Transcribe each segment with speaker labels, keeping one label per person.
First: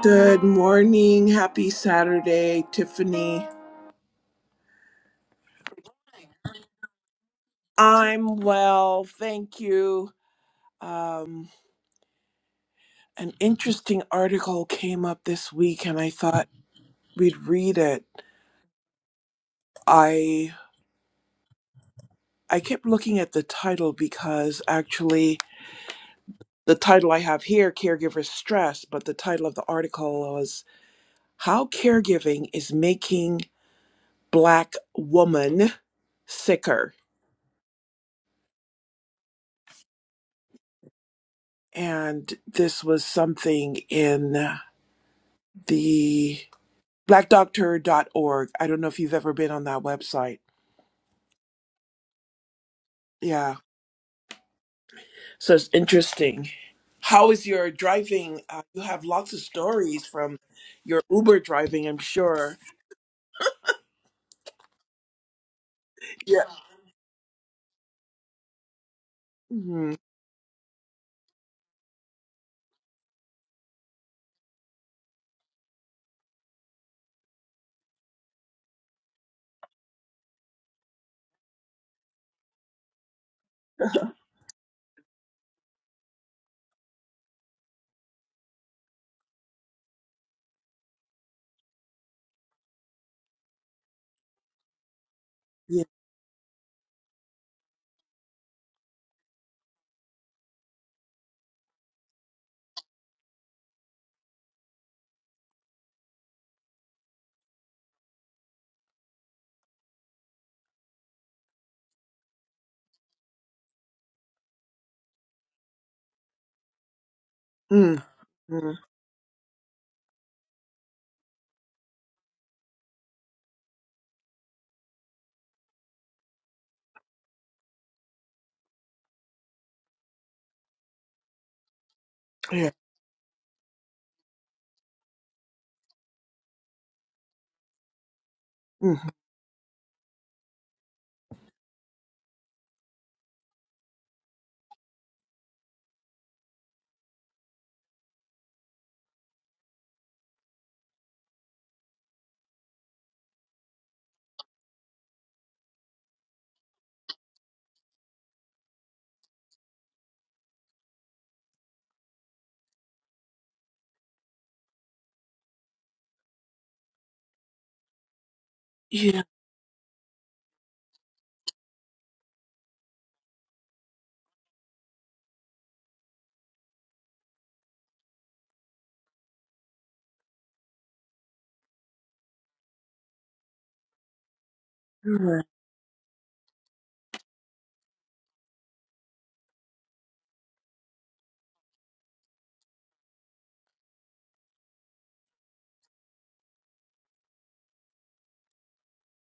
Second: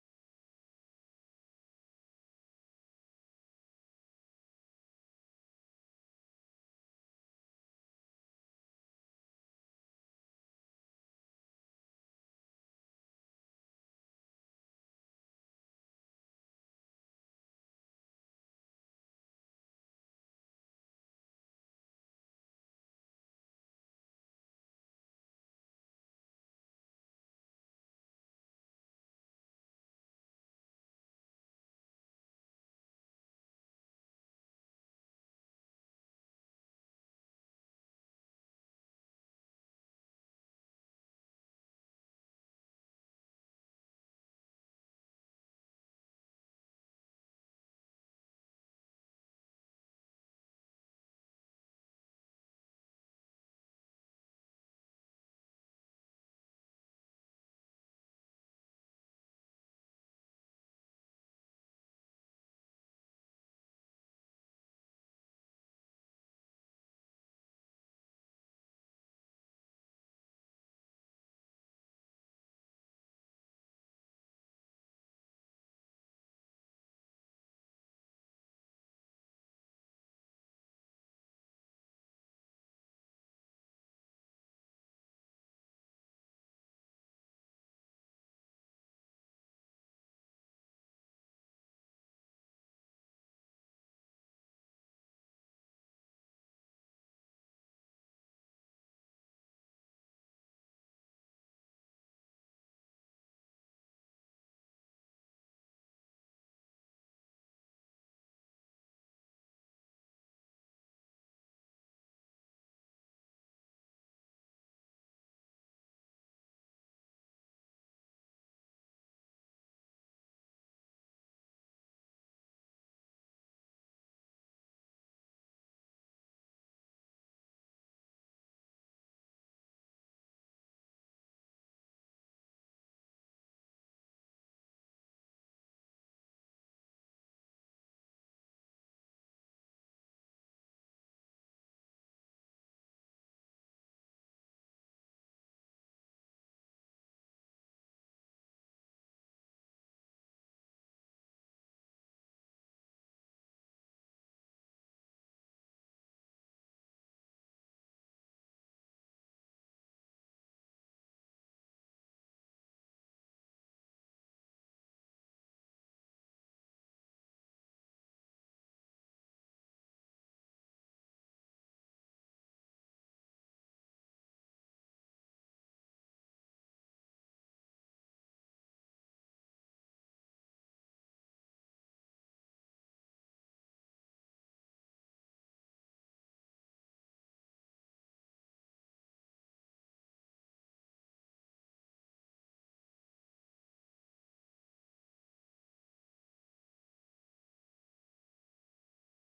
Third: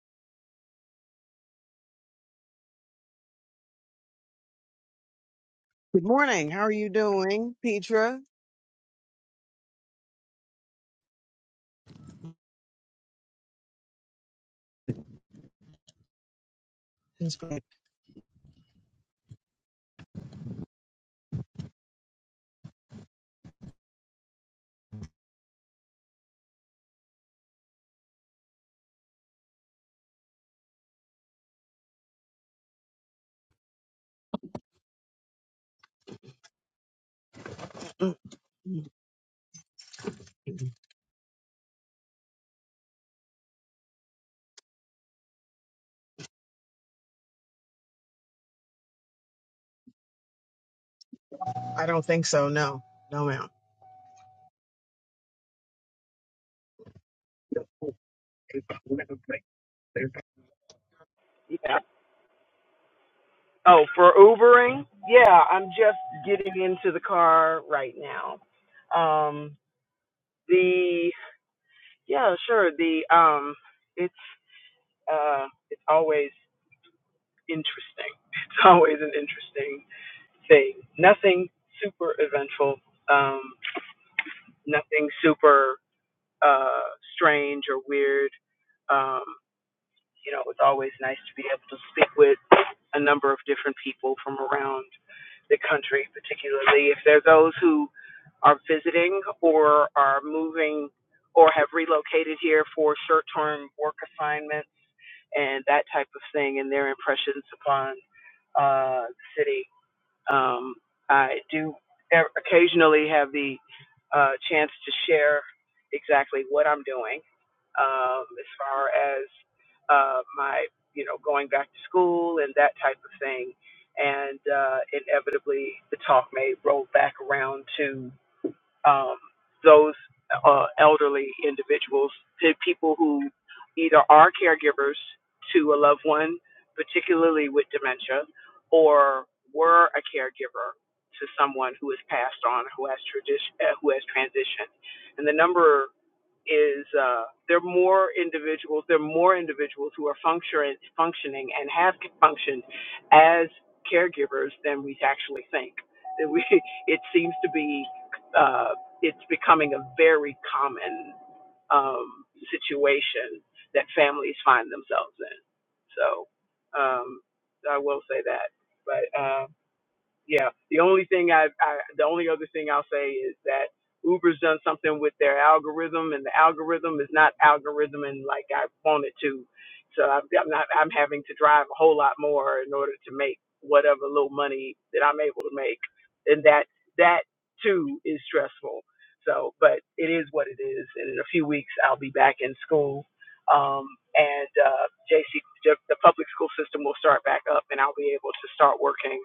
Speaker 1: Good morning. Happy Saturday, Tiffany.
Speaker 2: Good morning. How are you doing, Petra?
Speaker 1: I'm well. Thank you. Um, an interesting article came up this week and I thought
Speaker 2: It's
Speaker 1: we'd
Speaker 2: good.
Speaker 1: read it. I I kept looking at the title because actually the title I have here, Caregiver Stress, but the title of the article was How Caregiving is Making Black Woman Sicker.
Speaker 2: Mm, mm.
Speaker 1: And this was something in the black doctor dot org. I don't know if you've ever been on that website.
Speaker 2: I don't think so. No, no, ma'am.
Speaker 1: Yeah. So it's interesting. How is your driving? Uh, you have lots of stories from your Uber
Speaker 2: Yeah.
Speaker 1: driving, I'm sure.
Speaker 2: Oh, for Ubering? Yeah, I'm just
Speaker 1: Yeah.
Speaker 2: getting into the car right now. Um,
Speaker 1: hmm
Speaker 2: the yeah, sure. The um, it's uh, it's always interesting. It's always an interesting thing. Nothing super eventful. Um, nothing super uh strange or weird. Um. you know, it's always nice to be able to speak with a number of different people from around the
Speaker 1: Yeah.
Speaker 2: country, particularly if they are those who are visiting or are moving or have relocated here for short term work assignments and that type of thing and their impressions upon uh, the city. Um, I do e- occasionally have the uh, chance to share exactly what I'm doing
Speaker 1: Mm-hmm.
Speaker 2: um, as far as uh, my, you know, going back to school and that type of thing. And uh, inevitably, the talk may roll back around to um, those uh, elderly individuals, to
Speaker 1: Yeah.
Speaker 2: people who either are caregivers to a loved one, particularly with dementia,
Speaker 1: hmm
Speaker 2: or were a caregiver to someone who has passed on, who has tradi- uh, who has transitioned, and the number is uh, there are more individuals, there are more individuals who are functioning, functioning and have functioned as caregivers than we actually think. That We, it seems to be, uh, it's becoming a very common um, situation that families find themselves in. So um, I will say that. But.
Speaker 1: Yeah.
Speaker 2: uh, yeah, the only thing I, I the only other thing I'll say is that Uber's done something with their algorithm, and the algorithm is not algorithming like I want it to. So I'm, I'm not I'm having to drive a whole lot more in order to make whatever little money that I'm able
Speaker 1: Right.
Speaker 2: to make, and that that too is stressful. So, but it is what it is, and in a few weeks I'll be back in school. Um, and uh, JC, the public school system will start back up, and I'll be able to start working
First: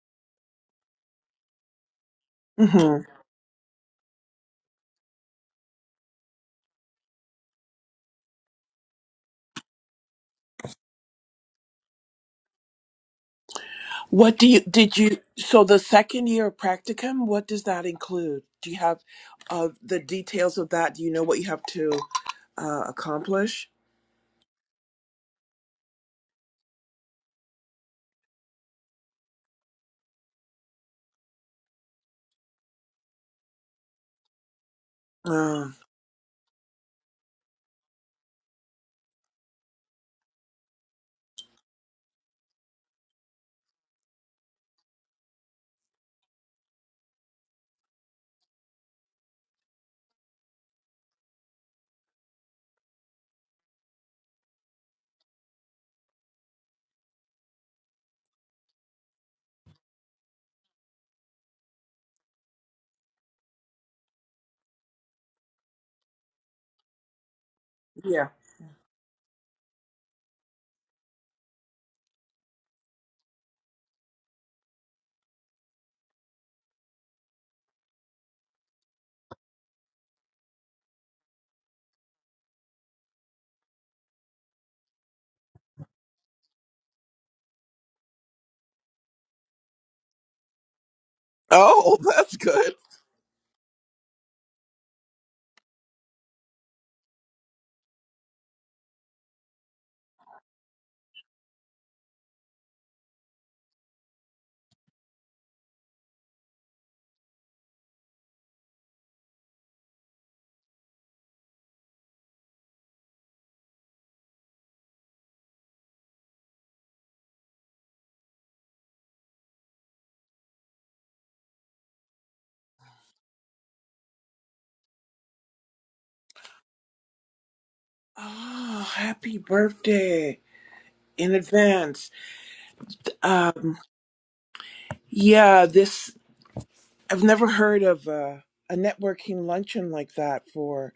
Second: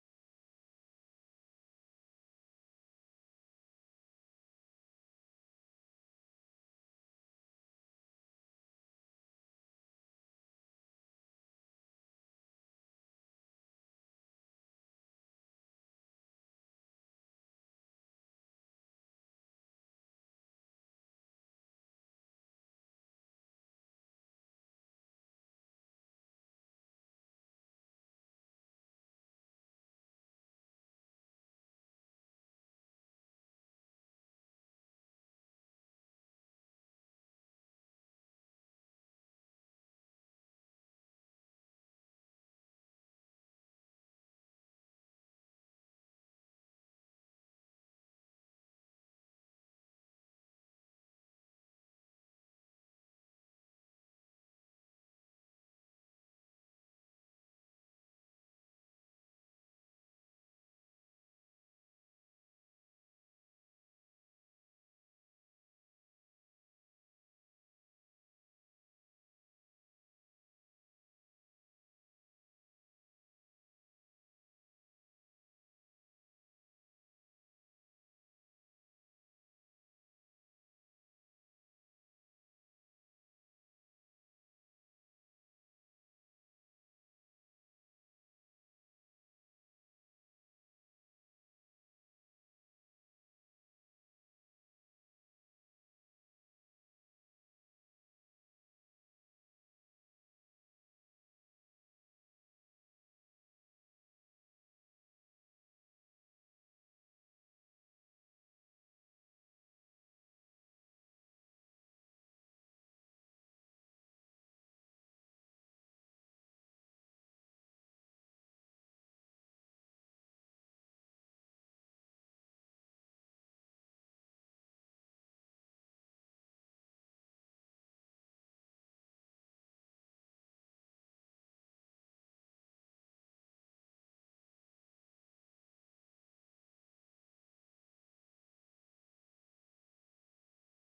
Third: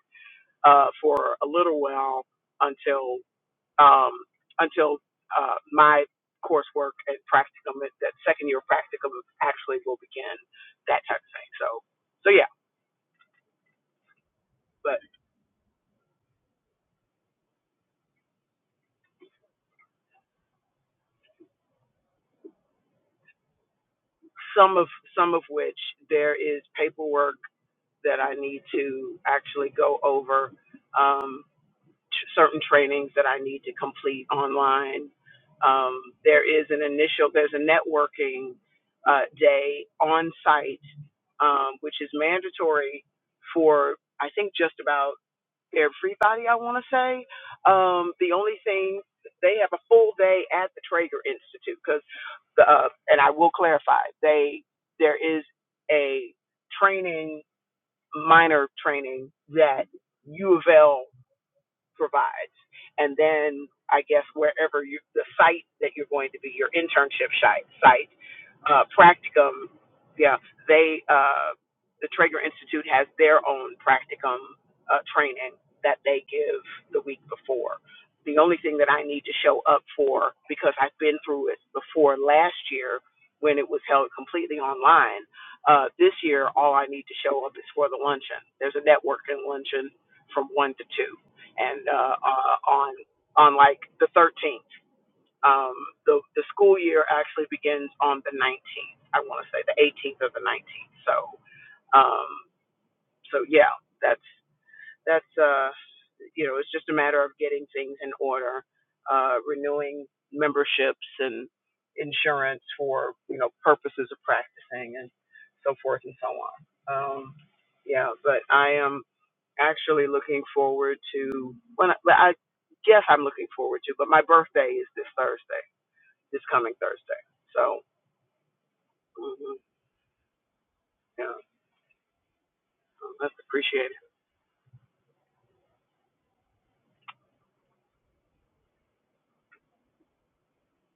Speaker 2: uh, for a little while
Speaker 1: Mm-hmm.
Speaker 2: until um, until uh, my coursework and practicum, that second year practicum actually will begin, that type of thing. So, so yeah,
Speaker 1: What do you did
Speaker 2: but
Speaker 1: you so the second year of practicum? What does that include? Do you have uh, the details of that? Do you know what you have to uh, accomplish?
Speaker 2: some of some of which there is paperwork that I need to actually go over. Um, t- certain trainings that I need to complete online.
Speaker 1: Uh,
Speaker 2: Um, there is an initial, there's a networking uh, day on site, um, which is mandatory for I think just about everybody. I want to say um, the only thing they have a full day at the Traeger Institute because the uh, and I will clarify they there is a training minor training that U of L provides. And then I guess wherever you, the site that you're going to be, your internship site, site
Speaker 1: yeah.
Speaker 2: uh, practicum, yeah, they, uh, the Traeger Institute has their own practicum uh, training that they give the week before. The only thing that I need to show up for, because I've been through it before last year when it was held completely online, uh, this year all I need to show up is for the luncheon. There's a networking luncheon from 1 to 2 and
Speaker 1: Oh,
Speaker 2: uh,
Speaker 1: that's
Speaker 2: uh,
Speaker 1: good.
Speaker 2: on on like the 13th. Um, the the school year actually begins on the 19th. I want to say the 18th or the 19th. So um, so yeah, that's that's uh, you know it's just a matter of getting things in order, uh, renewing memberships and insurance for you know purposes of practicing and so forth and so on. Um, yeah, but I am actually looking forward to when I, well, I guess I'm looking forward to, but my birthday is this Thursday, this coming Thursday. So
Speaker 1: Oh, happy
Speaker 2: hmm
Speaker 1: birthday in
Speaker 2: yeah,
Speaker 1: advance.
Speaker 2: so that's
Speaker 1: Um,
Speaker 2: appreciated.
Speaker 1: yeah, this I've never heard of a, a networking luncheon like that for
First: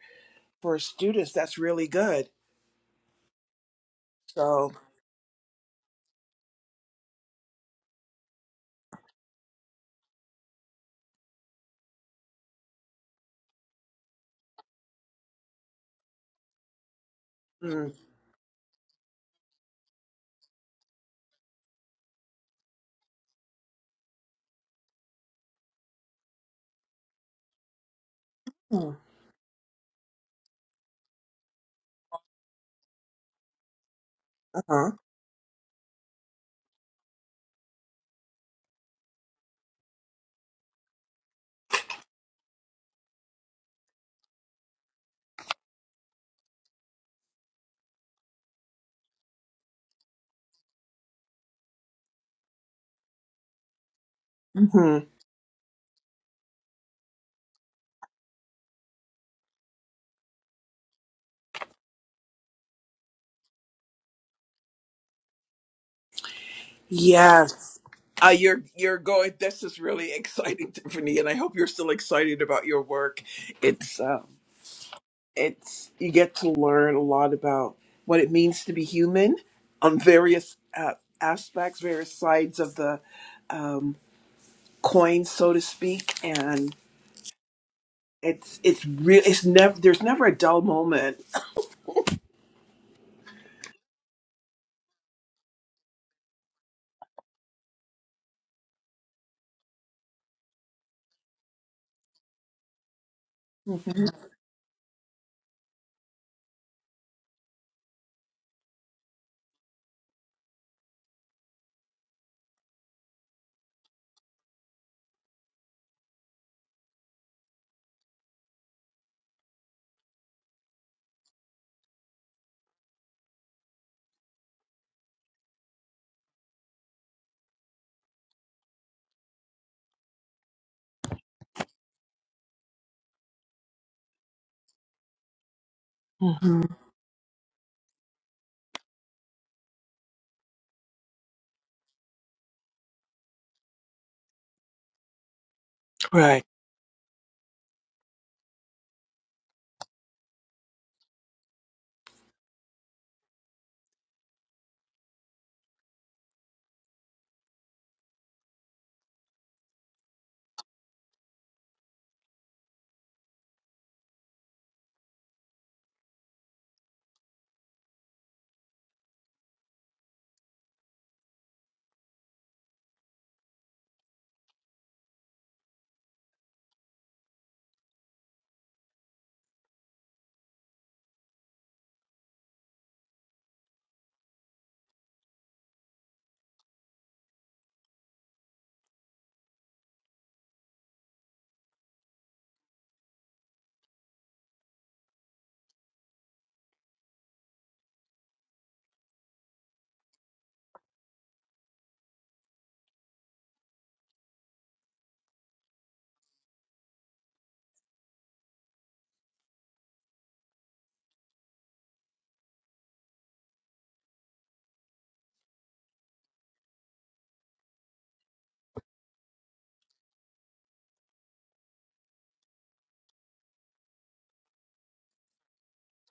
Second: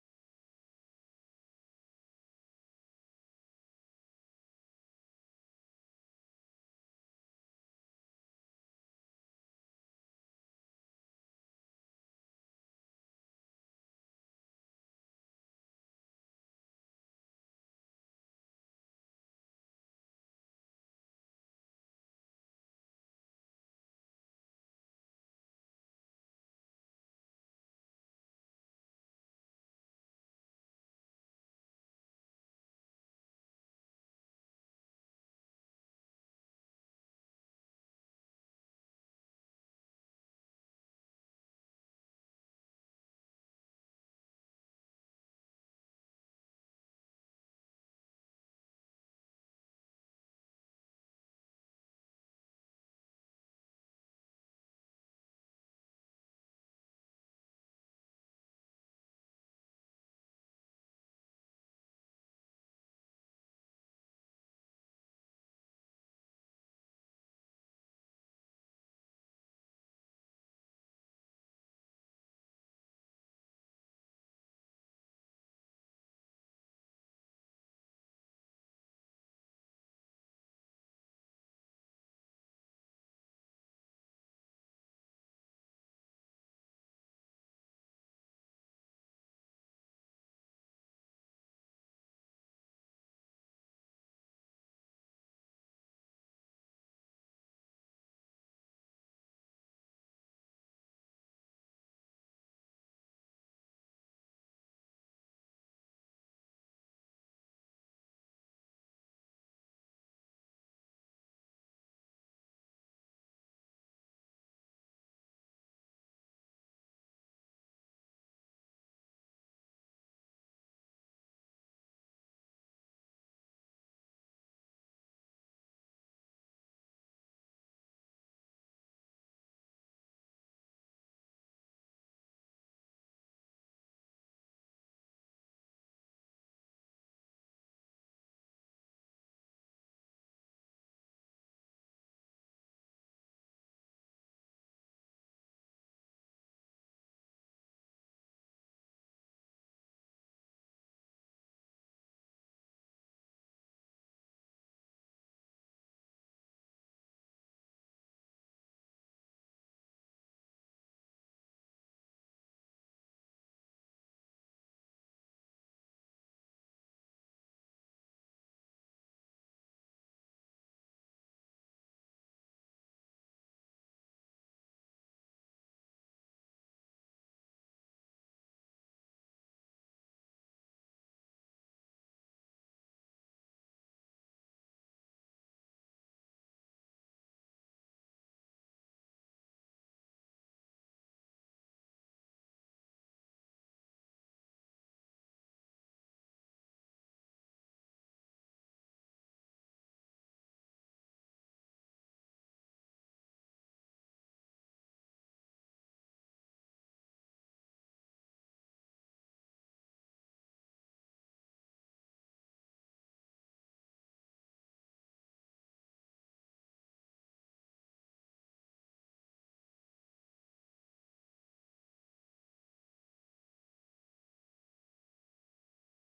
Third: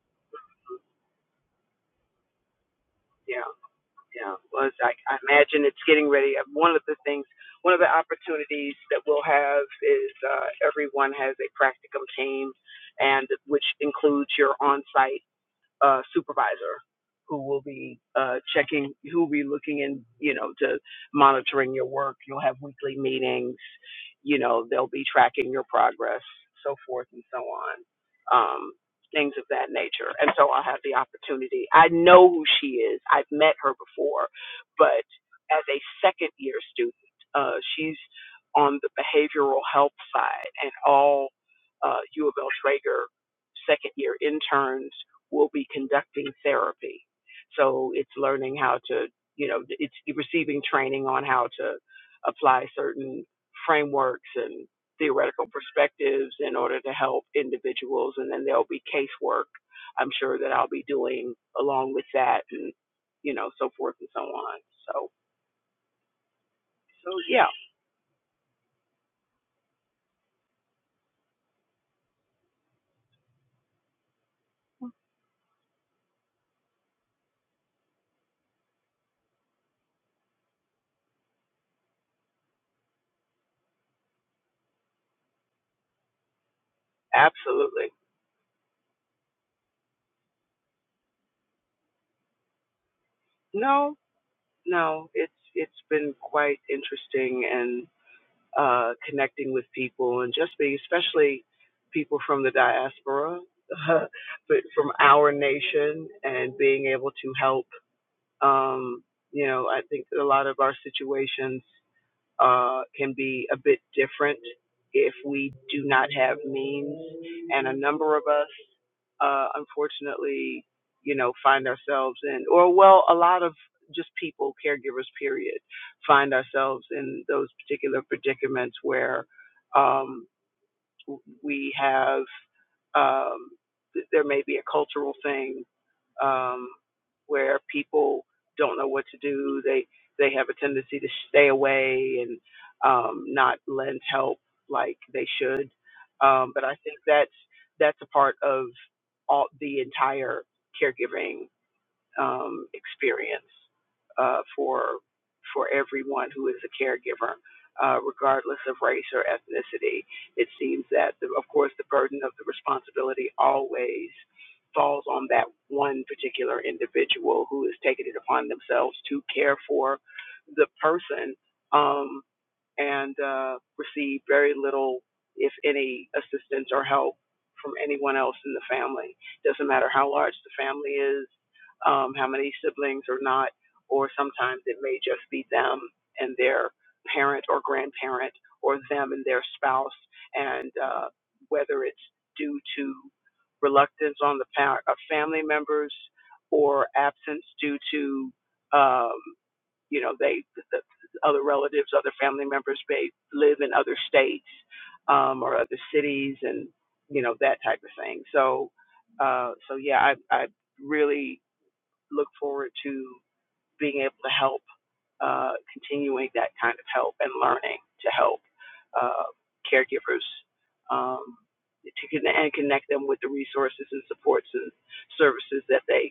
Speaker 1: for students. That's really good.
Speaker 2: Yeah, yeah. Well,
Speaker 1: So,
Speaker 2: it's, I, I imagine it's getting ready. Uh, One of the things, one of the opportunities that we'll have is uh, everyone has a practicum team, and which includes your on-site uh, supervisor who will
Speaker 1: mm,
Speaker 2: be uh, checking, who will be looking in, you know, to monitoring your work. You'll have weekly meetings. You know, they'll be tracking your progress, so forth and so on, um,
Speaker 1: mm,
Speaker 2: things of that nature. And so I'll have the opportunity. I know who she is. I've met her before,
Speaker 1: uh-huh.
Speaker 2: but as a second year student, uh, she's on the behavioral health side, and all uh, U of L Traeger second year interns will be conducting therapy. So it's learning how to, you know, it's receiving training on how to apply certain frameworks and
Speaker 1: hmm
Speaker 2: theoretical perspectives in order to help individuals. And then there'll be casework, I'm sure, that I'll be doing along with that and, you know, so forth and so on. So, so yeah,
Speaker 1: Yes. Uh, you're you're going. This is really exciting, Tiffany, and I hope you're still excited about your work. It's um, it's you get to learn a lot about what it means to be human on various uh, aspects, various sides of the um, coin, so to speak. And
Speaker 2: absolutely.
Speaker 1: it's it's real. It's never there's never a dull moment.
Speaker 2: No, no, it's, it's been quite interesting and. uh, connecting with people and just being, especially people from the diaspora,
Speaker 1: Mhm.
Speaker 2: but from our nation and being able to help. Um, you know, I think a lot of our situations uh, can be a bit different if we do not have means. And a number of us uh, unfortunately, you know, find ourselves in, or well, a lot of just people, caregivers, period, find ourselves in those particular predicaments where um, we have, um, there may be a cultural thing
Speaker 1: hmm
Speaker 2: um, where people don't know what to do. They they have a tendency to stay away and um, not lend help like they should.
Speaker 1: Right.
Speaker 2: Um, but I think that's that's a part of all the entire caregiving um, experience uh, for for everyone who is a caregiver, uh, regardless of race or ethnicity. It seems that, the, of course, the burden of the responsibility always falls on that one particular individual who has taken it upon themselves to care for the person. Um, and uh, received very little, if any, assistance or help from anyone else in the family. Doesn't matter how large the family is, um, how many siblings or not, or sometimes it may just be them and their parent or grandparent, or them and their spouse, and uh, whether it's due to reluctance on the part of family members or absence due to. Um, you know they the, other relatives other family members may live in other states um or other cities and you know that type of thing so uh so yeah i i really look forward to being able to help uh continuing that kind of help and learning to help uh caregivers um to connect and connect them with the resources and supports and services that they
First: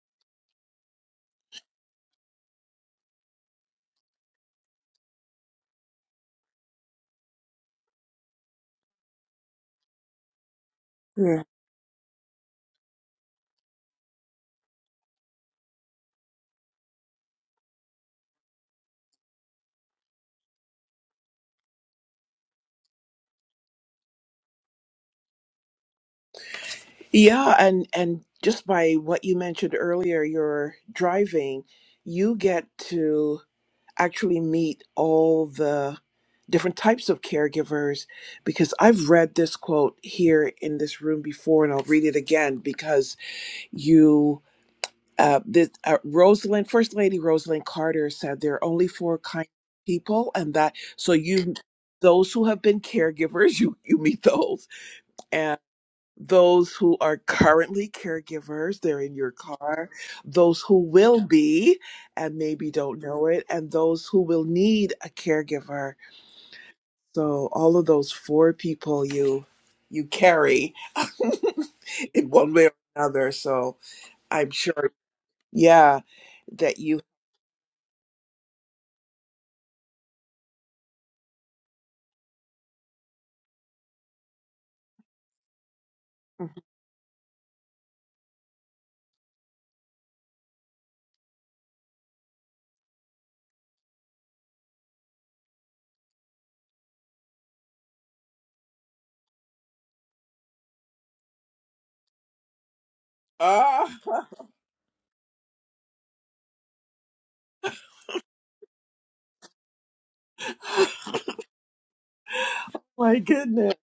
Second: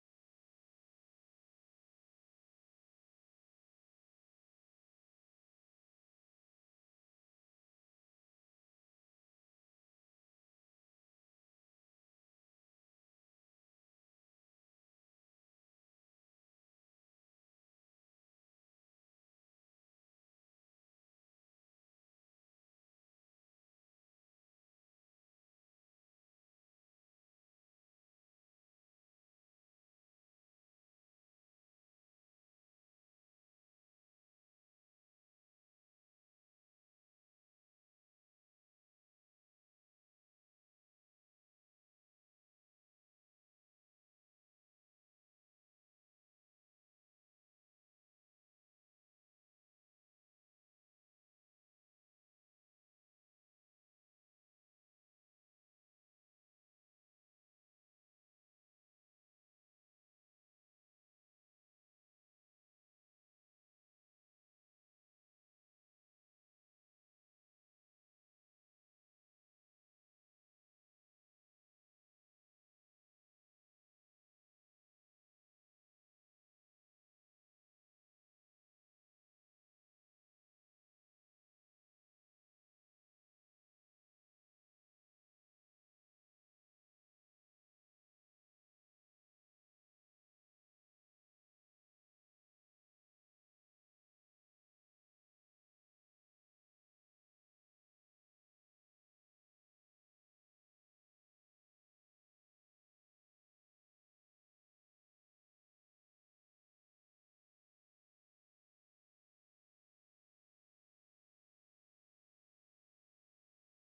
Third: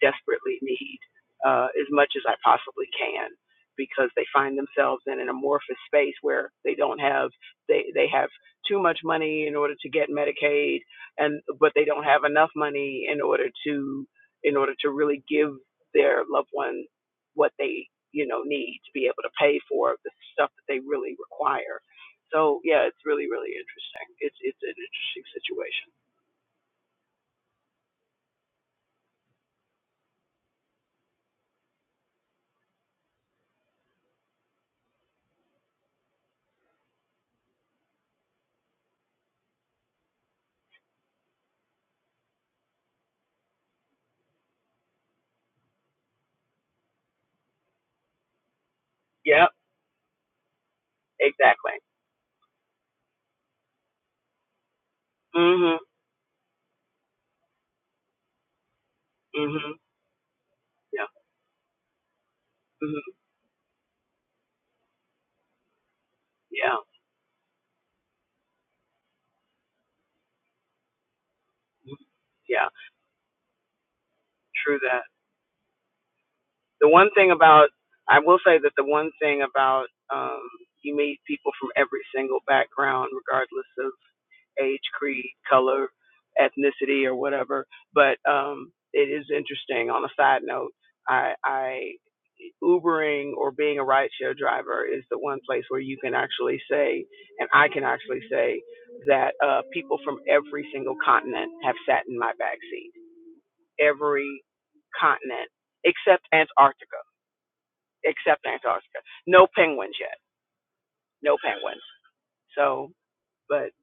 Speaker 2: desperately need uh, as much as I possibly can because they find themselves in an amorphous space where they don't have they they have too much money in order to get Medicaid and
Speaker 1: Yeah.
Speaker 2: but they don't have enough money in order to in order to really give their loved one what they you know need to be able to pay for the stuff that they really require. So yeah, it's really really interesting. It's it's an interesting situation.
Speaker 1: Yeah, and and just by what you mentioned earlier, your driving, you get to. actually meet all the different types of caregivers because I've read this quote here in this room before and I'll read it again because you uh, this, uh Rosalind First Lady Rosalind Carter said there are only four kinds
Speaker 2: Yeah.
Speaker 1: of people and that so you
Speaker 2: exactly.
Speaker 1: those who have been caregivers you you meet those
Speaker 2: Mhm.
Speaker 1: those who are currently caregivers, they're in your
Speaker 2: Mhm.
Speaker 1: car, those who
Speaker 2: Yeah.
Speaker 1: will be and maybe
Speaker 2: Mhm.
Speaker 1: don't know it, and those who will need a caregiver.
Speaker 2: Yeah,
Speaker 1: So all of those four people you you carry in one way
Speaker 2: yeah,
Speaker 1: or another. So I'm
Speaker 2: true
Speaker 1: sure
Speaker 2: that.
Speaker 1: yeah, that
Speaker 2: The
Speaker 1: you
Speaker 2: one thing about, I will say that the one thing about, um, you meet people from every single background, regardless of age, creed, color, ethnicity, or whatever. But um, it is interesting. On a side note, I, I Ubering or being a rideshare driver is the one place where you can actually say, and I can actually say, that uh, people from every single continent have sat in my backseat
Speaker 1: Ah
Speaker 2: every continent except Antarctica. Except Antarctica. No penguins yet. No penguins. So,
Speaker 1: my
Speaker 2: but
Speaker 1: goodness.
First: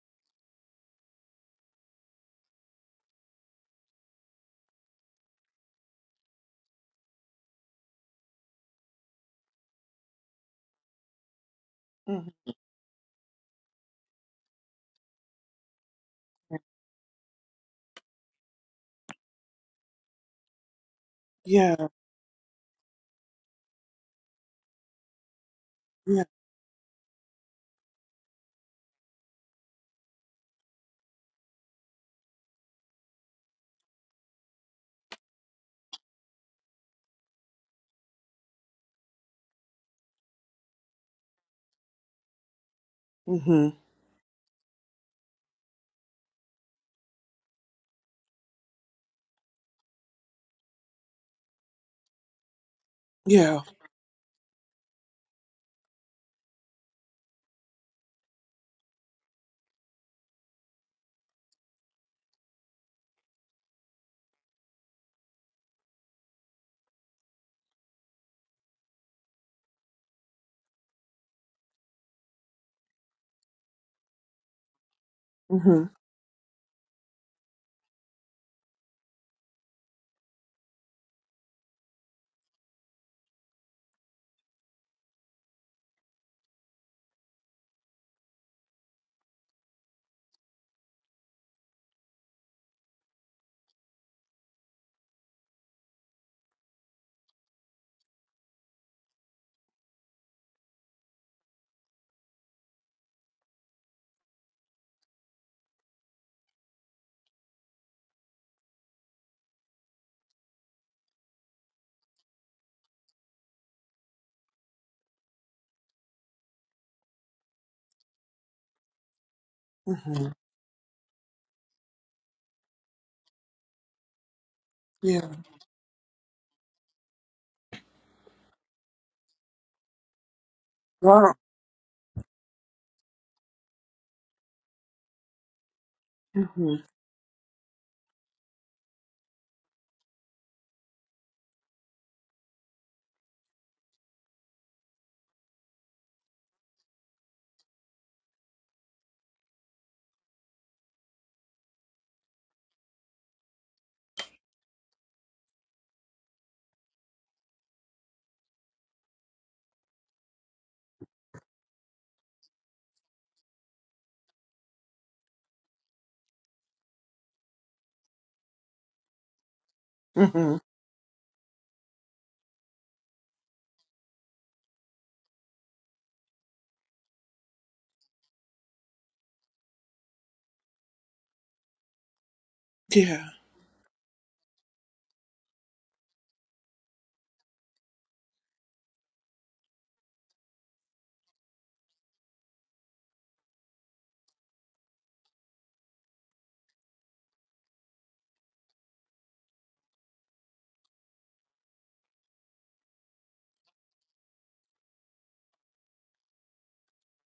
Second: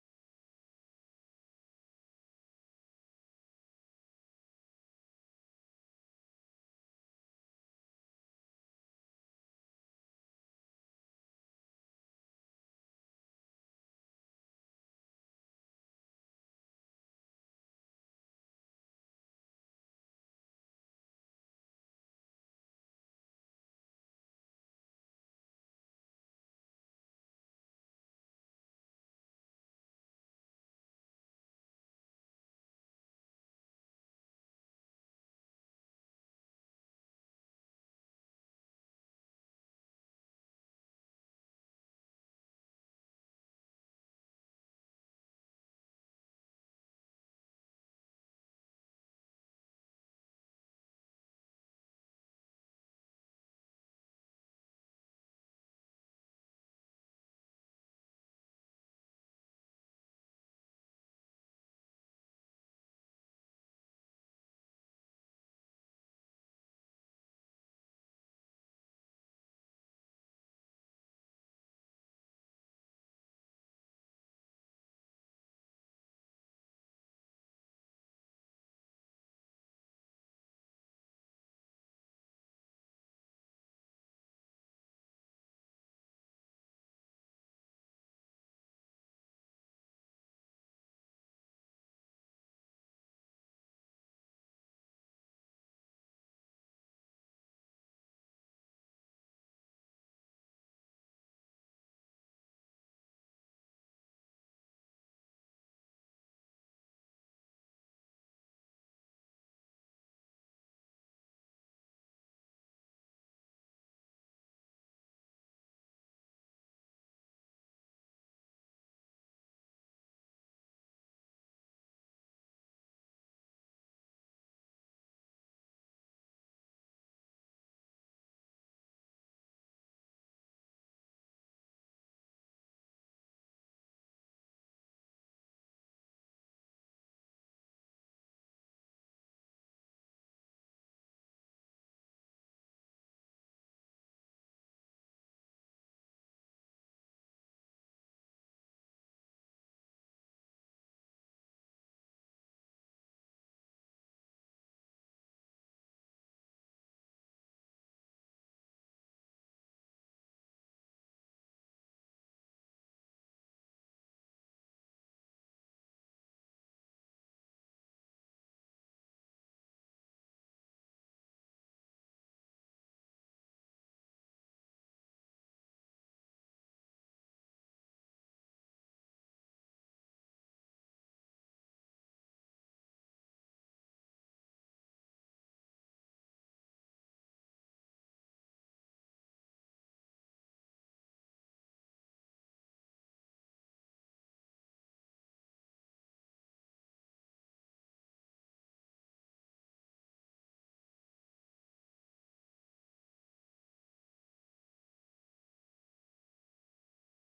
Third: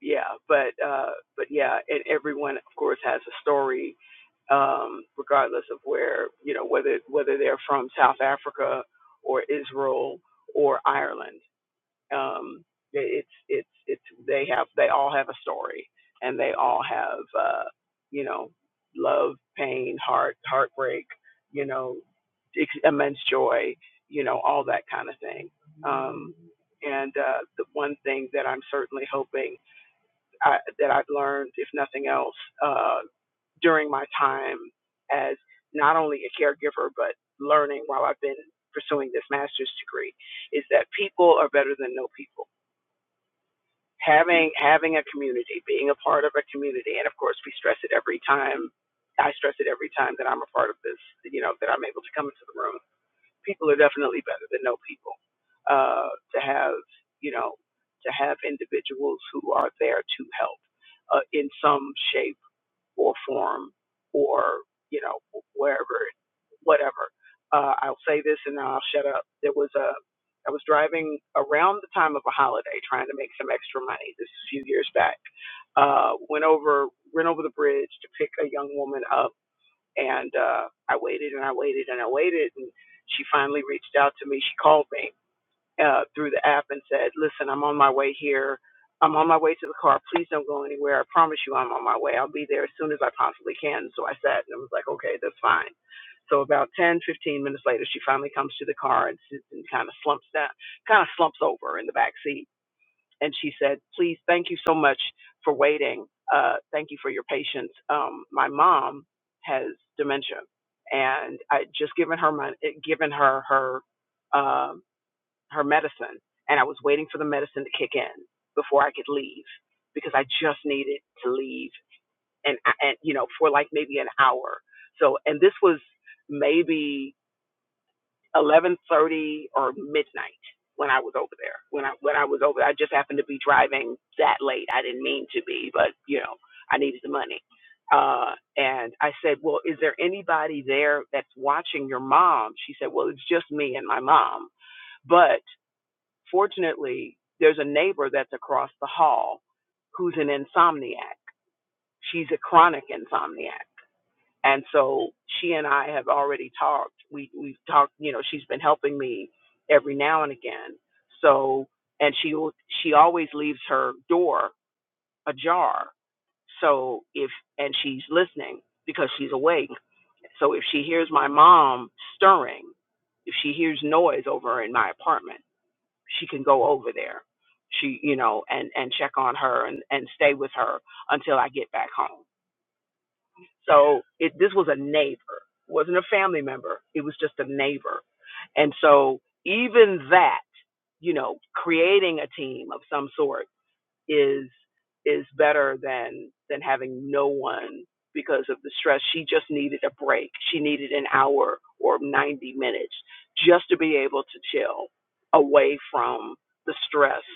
Speaker 2: yeah, but uh, but yeah, and everyone of course has a story, um, regardless of where you know whether whether they're from South Africa or Israel or Ireland.
Speaker 1: Mhm.
Speaker 2: um it's it's it's they have they all have a story and they all have uh you know love pain heart heartbreak you
Speaker 1: Yeah,
Speaker 2: know ex- immense joy you know all that kind of thing
Speaker 1: yeah.
Speaker 2: um and uh the one thing that i'm certainly hoping I, that i've learned if nothing else uh during my time as not only a caregiver but learning while i've been pursuing this master's degree is that people are better than no people
Speaker 1: Mm-hmm.
Speaker 2: having having a community, being a part of a community, and of course we stress it every time. I stress it every time that I'm a part of this, you know, that I'm able to come into the room.
Speaker 1: Yeah.
Speaker 2: People are definitely better than no people. Uh, to have, you know, to have individuals who are there to help uh, in some shape or forum or you know wherever whatever uh, i'll say this and then i'll shut up there was a i was driving around the time of a holiday trying to make some extra money this is a few years back
Speaker 1: Mm-hmm.
Speaker 2: uh, went over went over the bridge to pick a young woman up and uh, i waited and i waited and i waited and she finally reached out to me she called me uh, through the app and said, "Listen, I'm on my way here. I'm on my way to the car. Please don't go anywhere. I promise you, I'm on my way. I'll be there as soon as I possibly can." So I sat and I was like, "Okay, that's fine." So about 10, 15 minutes later, she finally comes to the car and sits and kind of slumps down, kind of slumps over in the back seat, and she said, "Please, thank you so much for waiting. Uh, thank you for your patience. Um, my mom has dementia, and I just given her my given her her." um her medicine and I was waiting for the medicine to kick in before I could leave because I
Speaker 1: Mm-hmm.
Speaker 2: just needed to leave and and you know for like maybe an hour. So
Speaker 1: Yeah.
Speaker 2: and this was maybe 11:30 or midnight when I was over
Speaker 1: Wow.
Speaker 2: there. When I when I was over I just happened to be driving that late. I didn't mean to be, but you know,
Speaker 1: Mm-hmm.
Speaker 2: I needed the money. Uh, and I said, Well, is there anybody there that's watching your mom? She said, Well, it's just me and my mom. But Fortunately, there's a neighbor that's across the hall who's an insomniac. She's a chronic insomniac. And so she and I have already talked. We we've talked, you know, she's been helping me every now and again. So and she will she always leaves her door ajar. So if and she's listening because she's awake. So
Speaker 1: Mm-hmm.
Speaker 2: if she hears my mom stirring, if she hears noise over in my apartment she can go over there she you know and and check on her and and stay with her until i get back home
Speaker 1: Yeah.
Speaker 2: so it this was a neighbor wasn't a family member it was just a neighbor and so even that you know creating a team of some sort is is better than than having no one because of the stress she just needed a break she needed an hour or 90 minutes just to be able to chill away from the stress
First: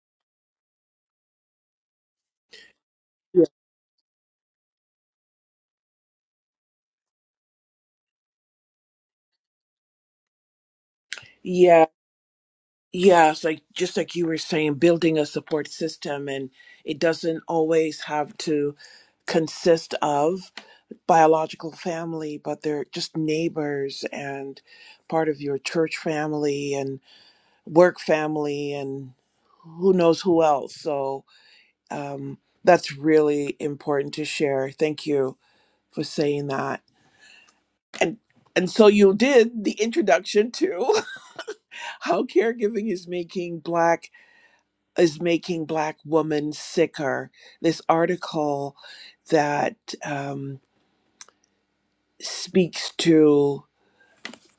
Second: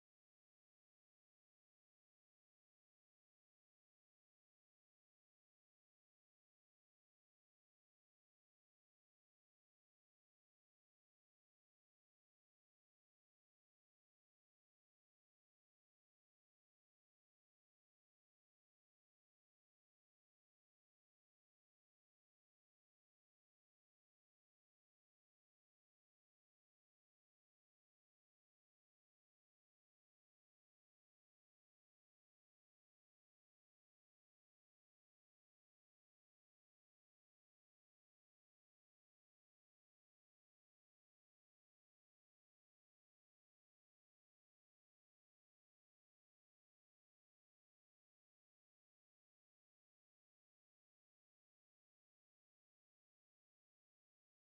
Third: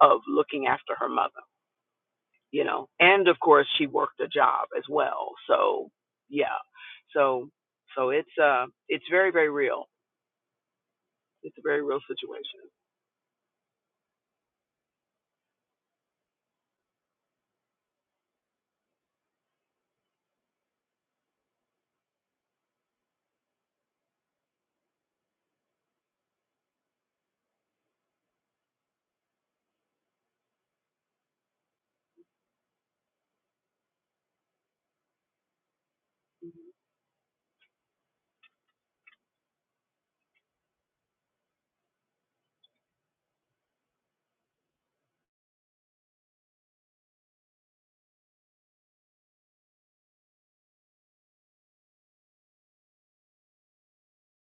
Speaker 2: of looking after her mother, you know. And of
Speaker 1: Yeah,
Speaker 2: course, she worked a job as well. So, yeah. So, so it's uh, it's very very real. It's a very
Speaker 1: yeah,
Speaker 2: real situation.
Speaker 1: yeah, it's like just like you were saying, building a support system, and it doesn't always have to consist of biological family, but they're just neighbors and part of your church family and work family and who knows who else. So um, that's really important to share. Thank you for saying
Speaker 2: Mm-hmm.
Speaker 1: that. And and so you did the introduction to how caregiving is making Black is making black women sicker. This article that um, speaks to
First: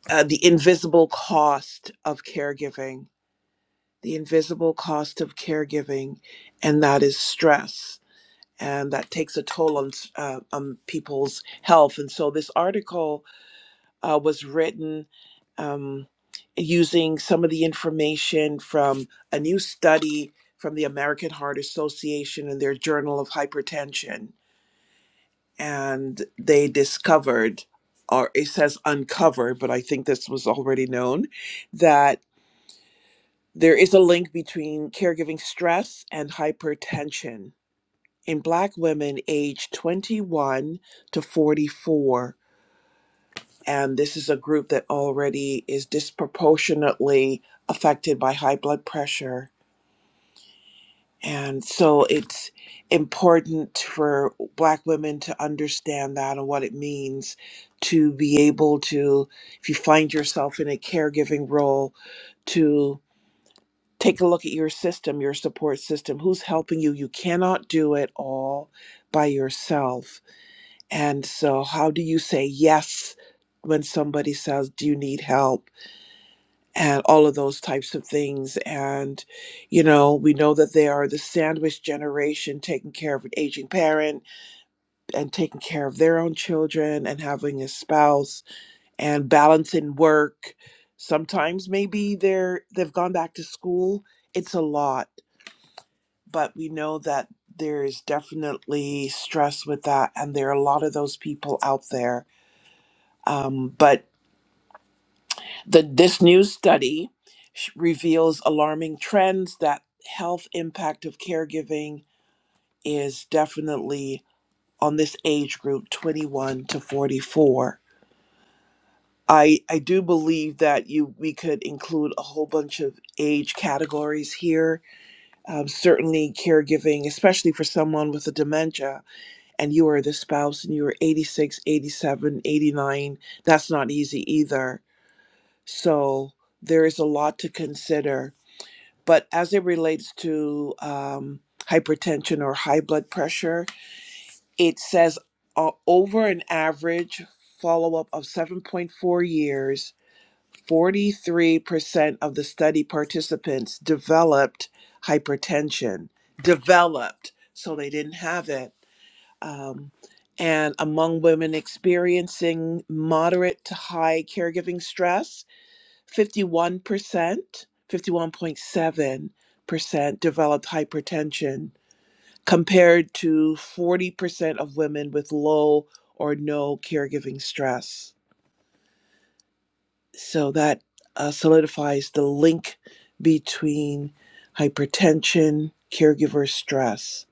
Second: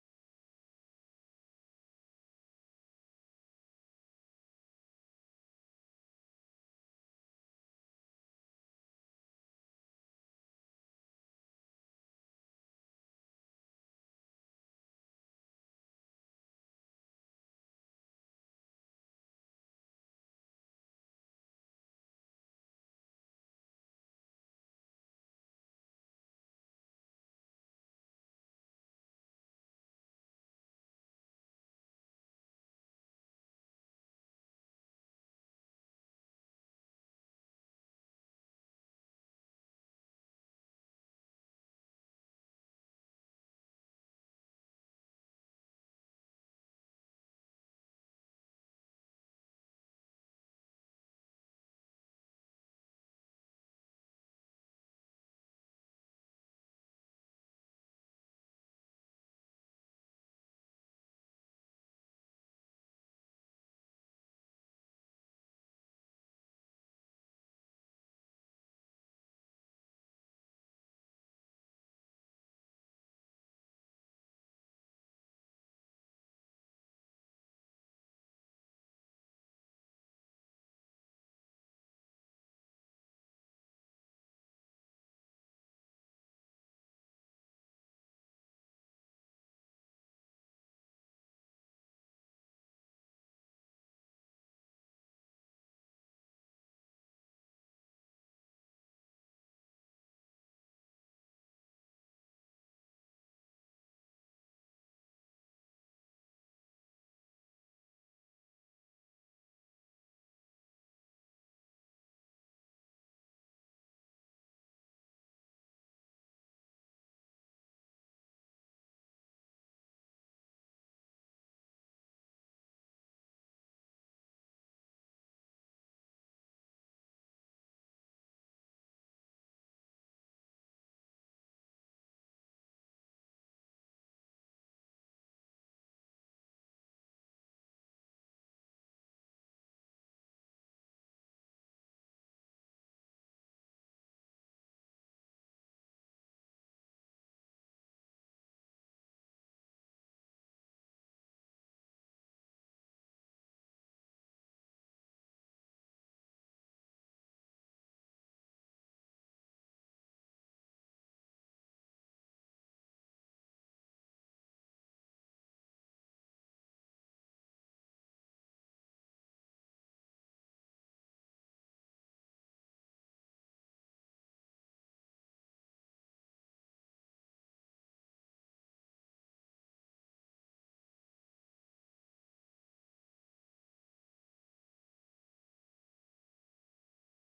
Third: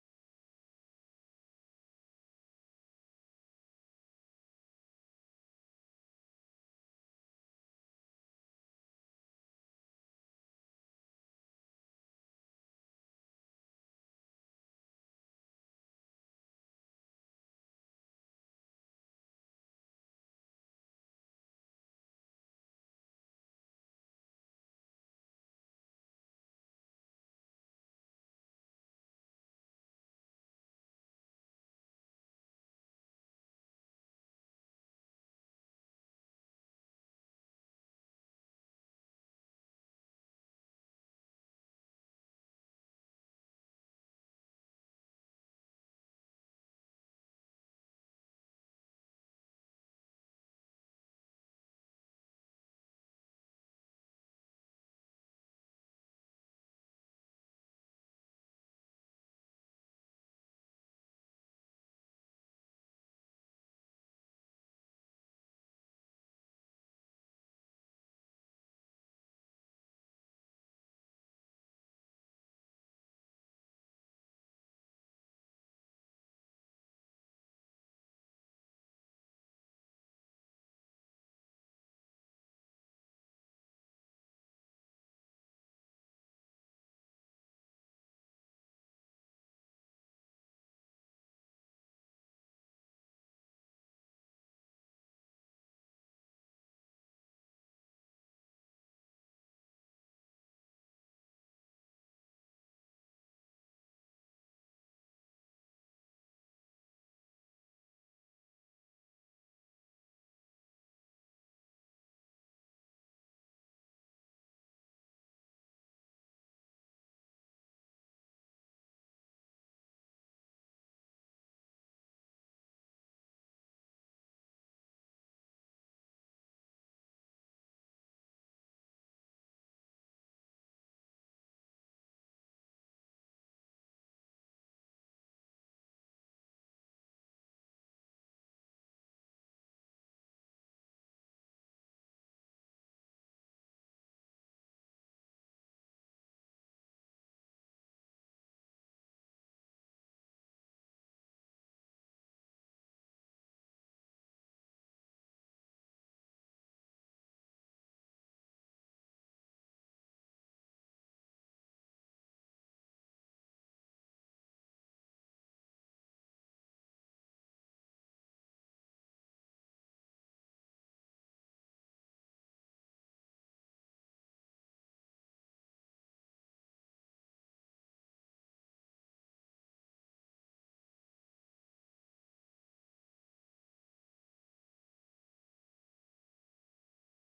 Speaker 1: uh, the invisible cost of caregiving, the invisible cost of caregiving, and that is stress. And that takes a toll on, s- uh, on people's health. And so this article uh, was written um, using some of the information from a new study from the American Heart Association and their Journal of Hypertension. And they discovered, or it says uncovered, but I think this was already known, that there is a link between caregiving stress and hypertension. In Black women aged 21 to 44, and this is a group that already is disproportionately affected by high blood pressure. And so it's important for Black women to understand that and what it means to be able to, if you find yourself in a caregiving role, to take a look at your system, your support system, who's helping you. You cannot do it all by yourself. And so, how do you say yes when somebody says, Do you need help? and all of those types of things. And, you know, we know that they are the sandwich generation taking care of an aging parent and taking care of their own children and having a spouse and balancing work. Sometimes maybe they're they've gone back to school. It's a lot, but we know that there is definitely stress with that and there are a lot of those people out there. Um, but The, this new study sh- reveals alarming trends that health impact of caregiving is definitely on this age group 21 to 44. I, I do believe that you we could include a whole bunch of age categories here. Um, certainly, caregiving, especially for someone with a dementia, and you are the spouse and you are 86, 87, 89. that's not easy either. So, there is a lot to consider But as it relates to um, hypertension or high blood pressure, it says uh, over an average follow up of 7.4 years, 43% of the study participants developed hypertension. Developed, so they didn't have it. Um, and among women experiencing moderate to high caregiving stress, 51%, 51.7% developed hypertension compared to 40% of women with low or no caregiving stress. So that uh, solidifies the link between hypertension, caregiver stress.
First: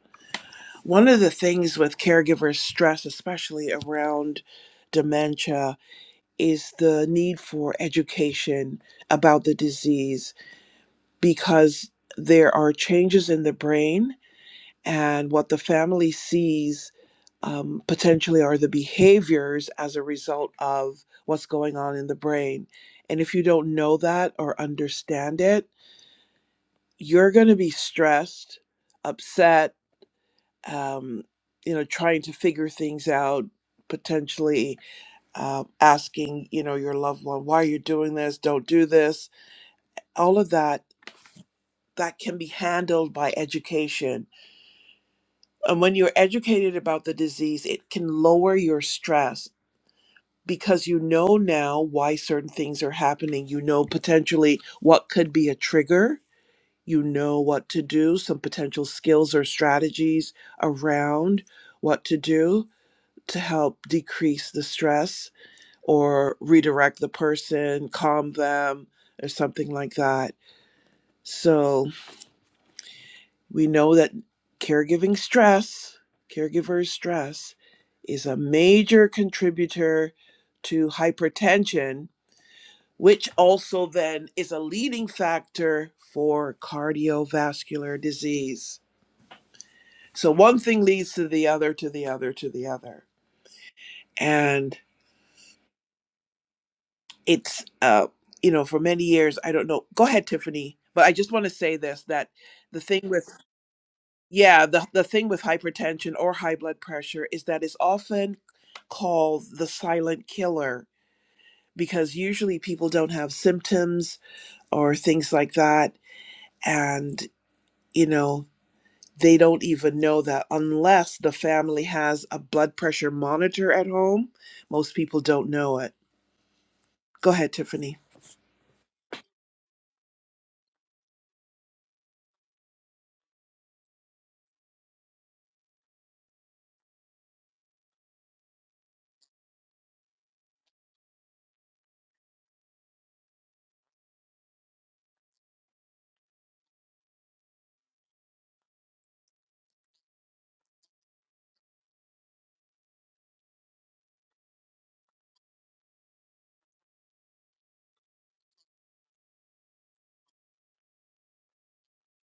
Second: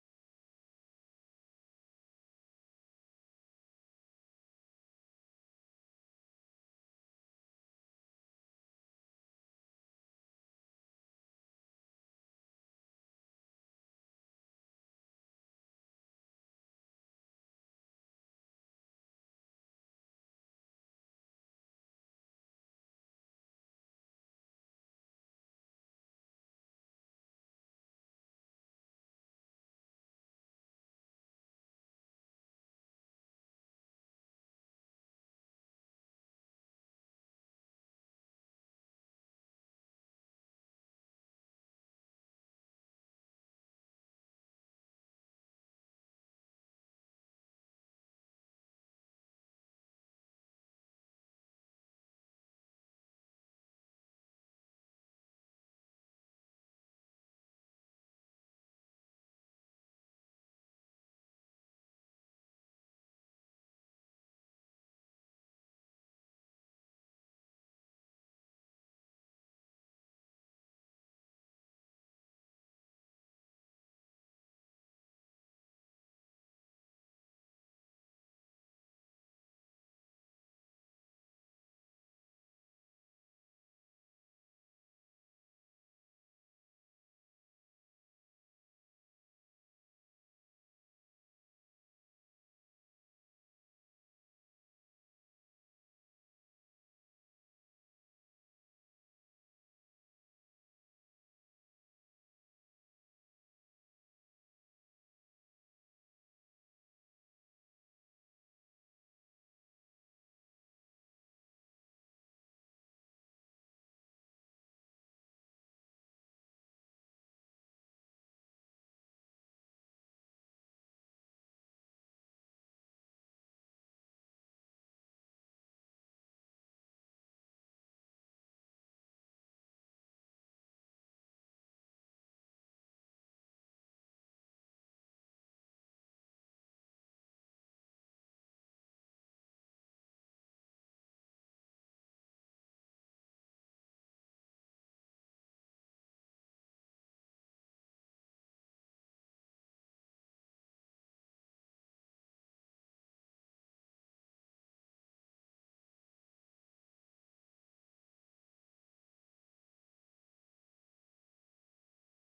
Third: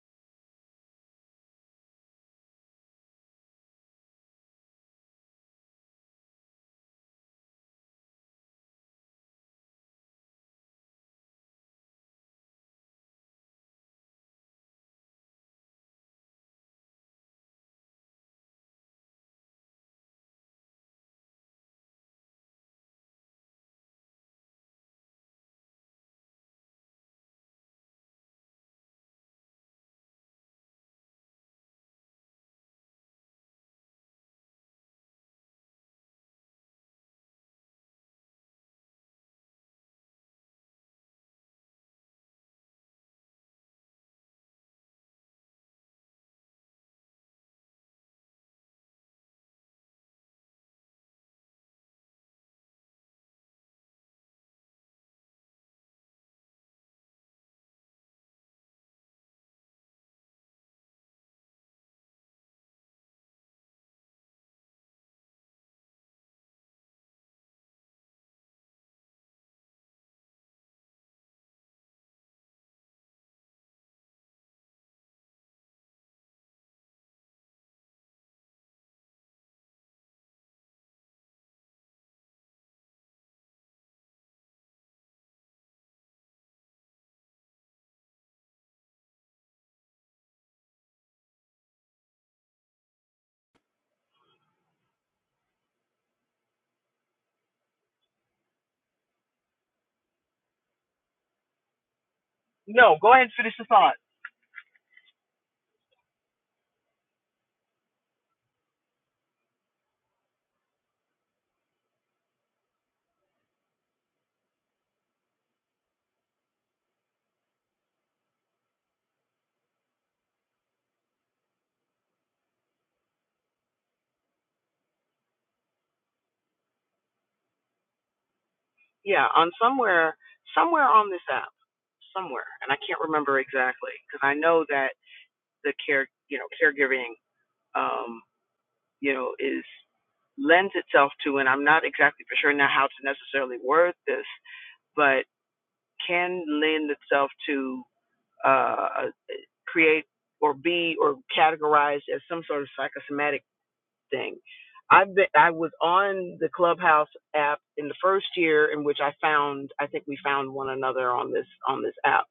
Speaker 1: One of the things with caregiver stress, especially around dementia, is the need for education about the disease because there are changes in the brain, and what the family sees um, potentially are the behaviors as a result of what's going on in the brain. And if you don't know that or understand it, you're going to be stressed, upset, um, you know, trying to figure things out, potentially uh, asking, you know, your loved one, why are you doing this? Don't do this. All of that, that can be handled by education And when you're educated about the disease, it can lower your stress because you know now why certain things are happening. You know potentially what could be a trigger. You know what to do, some potential skills or strategies around what to do to help decrease the stress or redirect the person, calm them, or something like that. So, We know that caregiving stress, caregiver stress, is a major contributor to hypertension, which also then is a leading factor for cardiovascular disease. So one thing leads to the other, to the other, to the other. And it's, uh, you know, for many years, I don't know. Go ahead, Tiffany. But I just want to say this that the
Speaker 2: No,
Speaker 1: thing
Speaker 2: go ahead
Speaker 1: with
Speaker 2: and finish the thought.
Speaker 1: Yeah, the the thing with hypertension or high blood pressure is that it's often called the silent killer because usually people don't have symptoms or things like that and you know they don't even know that unless the family has a blood pressure monitor at home most people don't know it go ahead tiffany
Speaker 2: Yeah, on somewhere somewhere on this app, somewhere, and I can't remember exactly because I know that the care you know caregiving um you know is lends itself to, and I'm not exactly for sure now how to necessarily word this, but can lend itself to uh, create or be or categorized as some sort of psychosomatic thing. I've been, I was on the Clubhouse app in the first year in which I found I think we found one another on this on this app,